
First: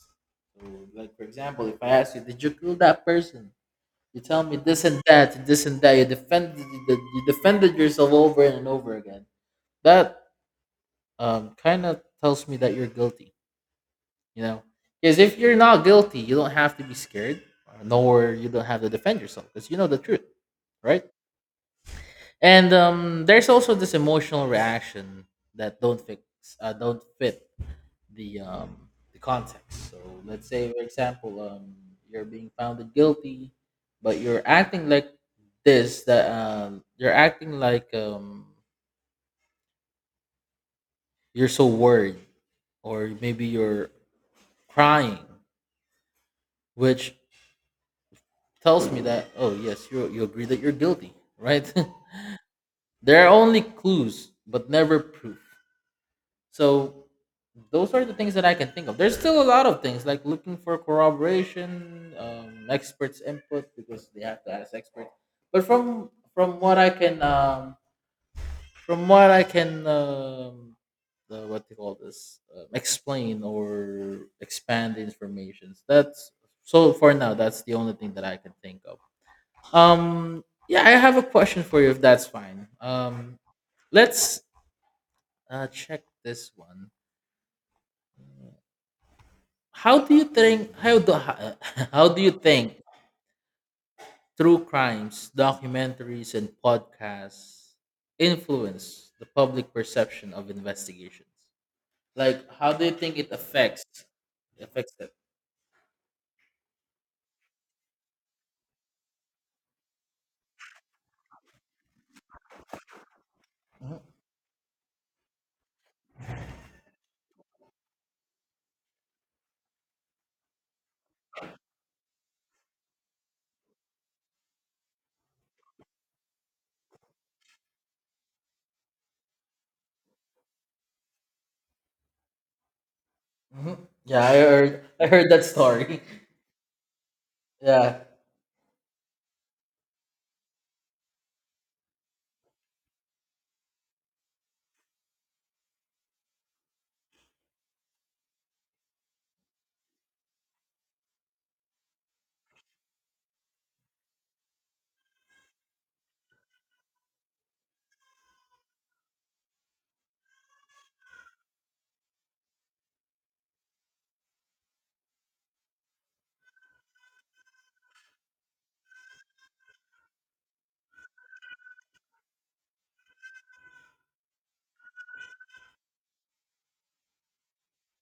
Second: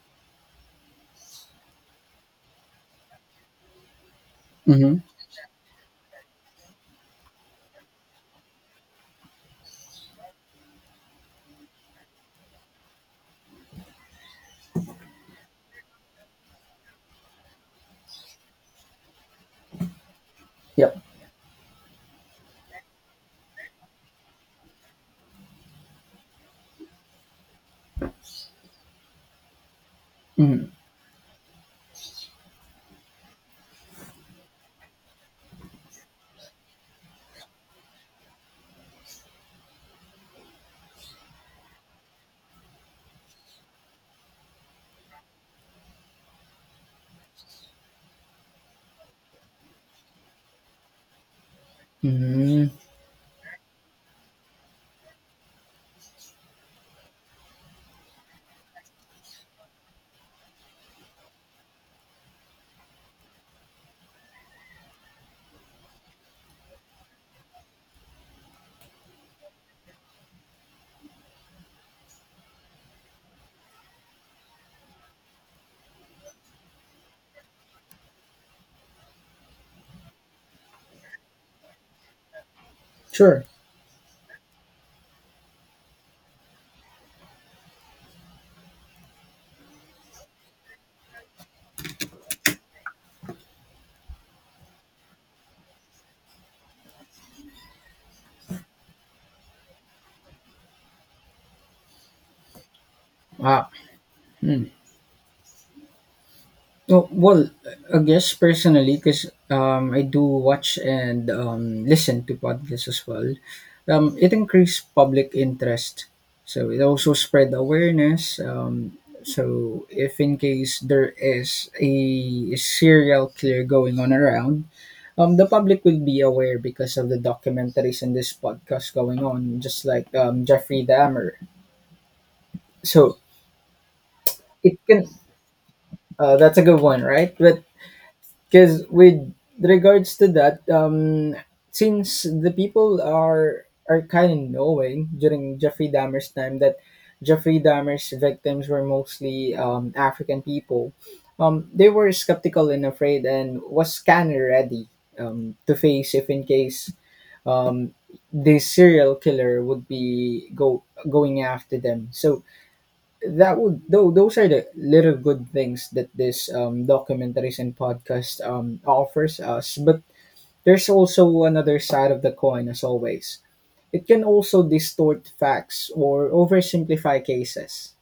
S2: So, like, for example, if I ask you, "Did you kill that person?" You tell me this
S1: Mm-hmm.
S2: and that, and this and that. You defended yourself over and over again. That kind of tells me that you're guilty, you know, because if you're not guilty you don't have to be scared, nor you don't have to defend yourself, because you know the truth,
S1: Yep.
S2: right? and there's also this emotional reaction that don't fit the um, the context. So let's
S1: Mm-hmm.
S2: say, for example, you're being found guilty, but you're acting like this that you're acting like you're so worried, or maybe you're crying, which tells me that, oh, yes, you agree that you're guilty, right?
S1: Hmm.
S2: There are only clues, but never proof. So those are the things that I can think of. There's still a lot of things like looking for corroboration, experts' input, because they have to ask experts. But from what I can from what I can um, what they call this, explain or expand the information. That's, so for now, that's the only thing that I can think of. Yeah, I have a question for you if that's fine.
S1: Sure.
S2: Let's check this one. How do you think how do how do you think true crimes, documentaries, and podcasts influence the public perception of investigations? Like, how do you think it
S1: Ah.
S2: affects it?
S1: Well, well, I guess personally, because I do watch and listen to podcasts as well,
S2: Mhm,
S1: it increased public interest. So it also spread awareness. So if in case there is a serial killer going on around, the public will be aware because of the documentaries and this podcast going on, just like Jeffrey Dahmer. So
S2: mhm.
S1: it can,
S2: I heard that story.
S1: uh, that's a good one, right? But
S2: Yeah,
S1: because with regards to that, since the people are kind of knowing during Jeffrey Dahmer's time that Jeffrey Dahmer's victims were mostly African people, they were skeptical and afraid and was kind of ready to face if in case um, the serial killer would be go going after them. So that would though those are the little good things that this documentaries and podcast offers us, but there's also another side of the coin, as always, it can also distort facts or oversimplify cases.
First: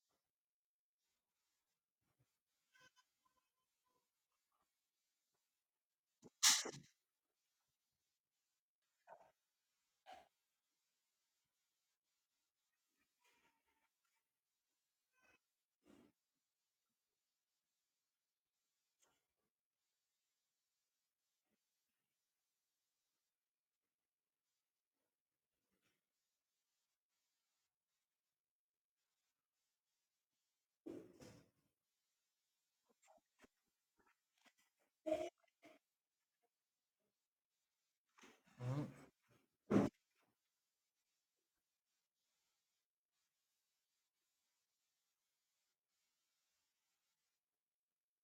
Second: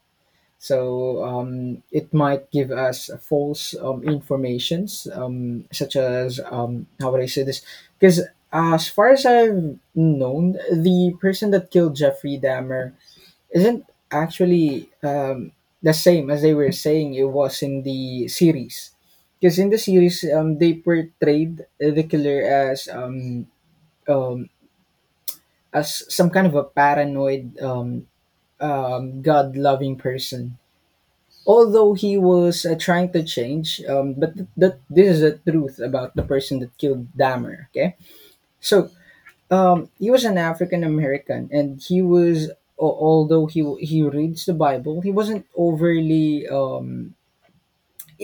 S1: So it might give us false informations, such as how would I say this, because as far as I've known, the person that killed Jeffrey Dahmer isn't actually the same as they were saying it was in the series. Because in the series, they portrayed the killer um, as some kind of a paranoid, God loving person. Although he was trying to change, but th- that this is the truth about the person that killed Dahmer. Okay, so um, he was an African American, and he was although he reads the Bible, he wasn't overly um,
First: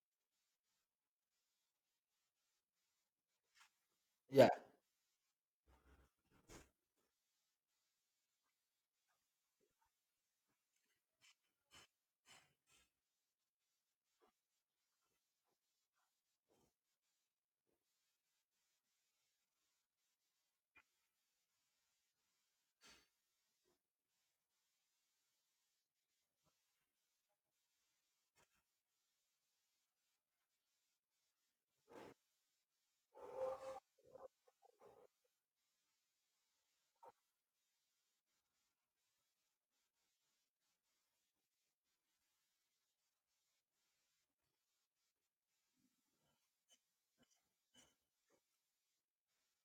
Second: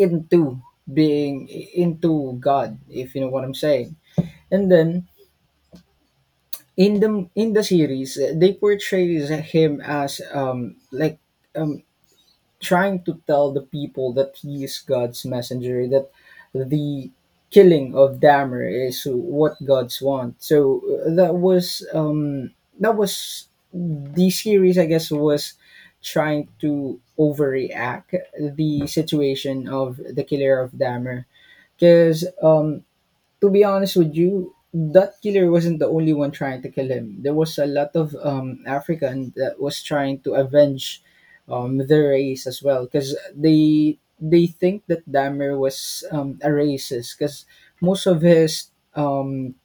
S1: into being into God, if you know what I'm saying.
S2: yeah.
S1: And then in the series, they portrays him as um, like um, trying to tell the people that he is God's messenger, that the killing of Damer is what God's want. So that was that was the series, I guess, was trying to overreact the situation of the killer of Damer, because um, to be honest with you, that killer wasn't the only one trying to kill him. There was a lot of um, African that was trying to avenge um, their race as well, because they think that Dahmer was um, a racist, because most of his um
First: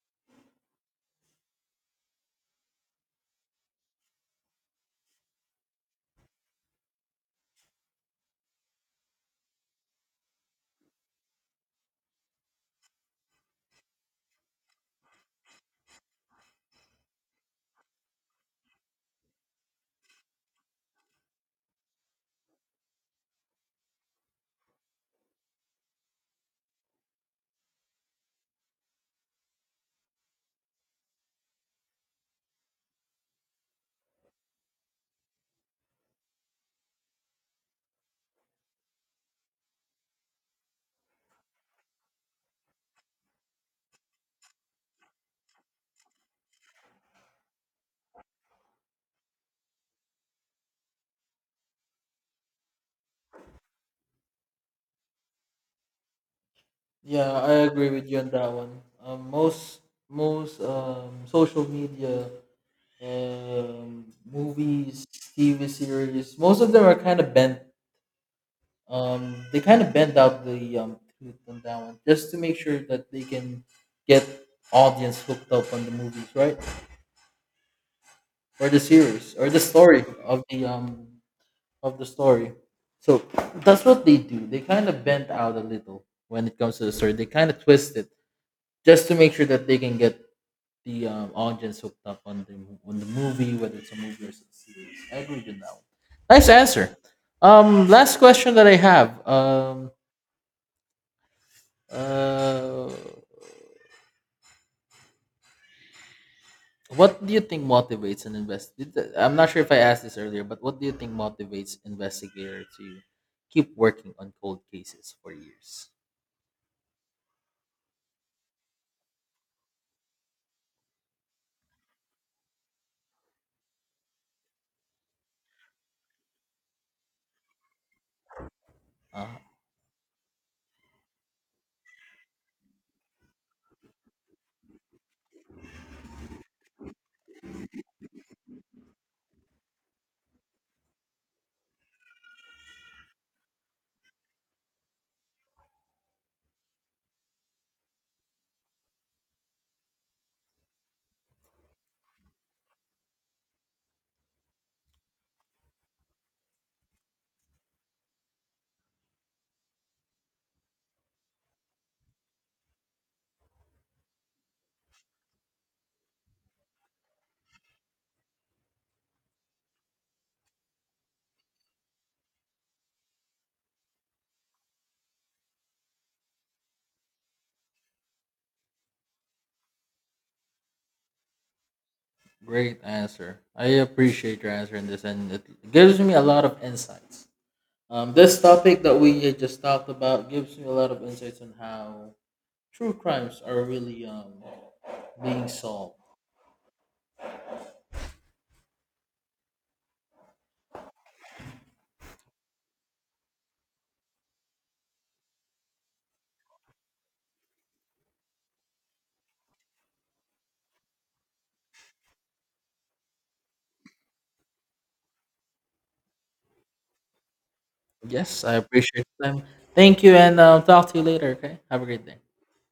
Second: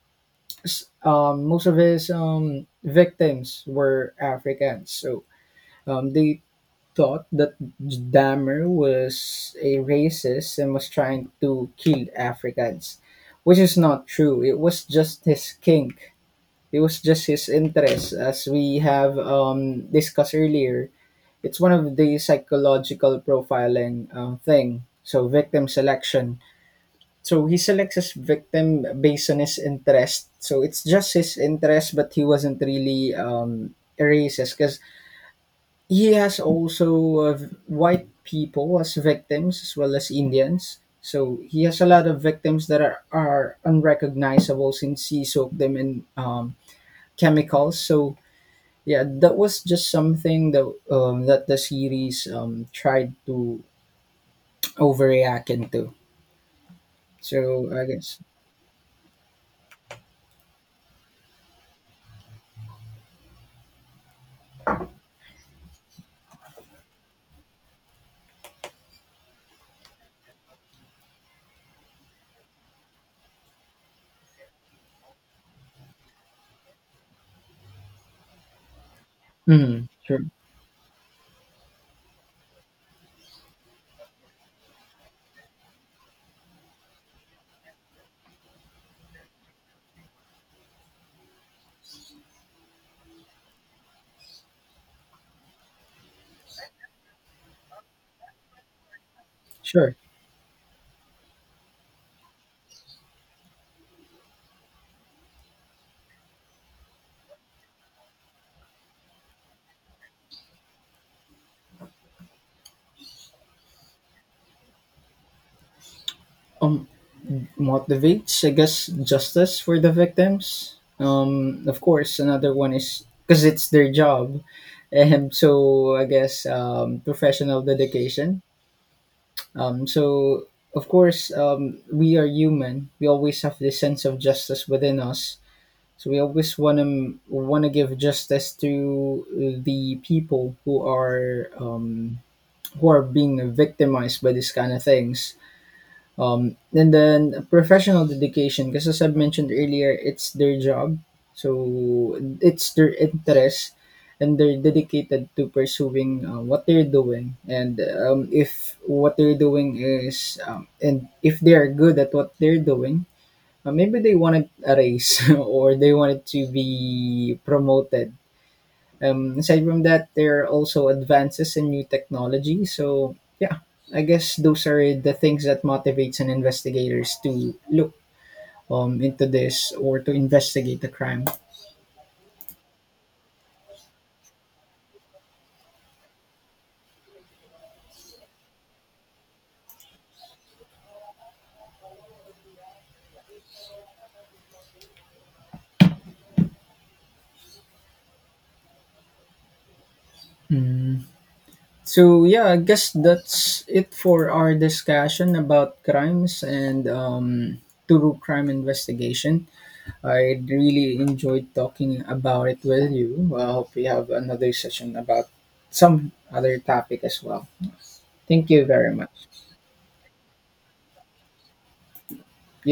S1: s- um most of his um, victims were Africans. So um, they thought that Dahmer was a racist and was trying to kill Africans, which is not true. It was just his kink. It was just his interest, as we have discussed earlier. It's one of the psychological profiling thing. So victim selection. So he selects his victim based on his interest. So it's just his interest, but he wasn't really a racist, because he has also white people as victims, as well as Indians. So he has a lot of victims are unrecognizable since he soaked them in chemicals. So yeah, that was just something that that the series tried to overreact into.
S2: Yeah, I
S1: So I
S2: agree with you
S1: guess.
S2: on that one. Most social media, movies, TV series, most of them are kind of bent. They kind of bend out the truth on that one, just to make sure that they can get audience hooked up on the movies, right? Or the series, or the
S1: Hmm.
S2: story
S1: Sure.
S2: of the story. So that's what they do. They kind of bent out a little when it comes to the story. They kind of twist it just to make sure that they can get the audience hooked up on the movie, whether it's a movie or it's a series. I agree with that one. Nice answer. Last question that I have.
S1: Sure.
S2: Uh, what do you think motivates an investigator? I'm not sure if I asked this earlier, but what do you think motivates investigator to keep working on cold cases for years?
S1: Um, motivates, I guess, justice for the victims. Of course, another one is because it's their job, and so I guess professional dedication.
S2: Uh,
S1: So of course, we are human. We always have this sense of justice within us. So we always want to give justice to the people who are being victimized by these kind of things, and then professional dedication, because as I've mentioned earlier, it's their job, so it's their interest, and they're dedicated to pursuing what they're doing. And if what they're doing is, and if they are good at what they're doing, maybe they wanted a raise or they wanted to be promoted. Um, aside from that, there are also advances in new technology. So yeah, I guess those are the things that motivates an investigators to look into this or to investigate the crime.
S2: great answer. I appreciate your answer in this, and it gives me a lot of insights. This topic that we had just talked about gives me a lot of insights on how true crimes are really being solved.
S1: Mm. So yeah, I guess that's it for our discussion about crimes and true crime investigation. I really enjoyed talking about it with you. I hope we have another session about some other topic as well.
S2: Yes,
S1: Thank
S2: I
S1: you very
S2: appreciate
S1: much.
S2: them. Thank you, and talk to you later. Okay, have a great day.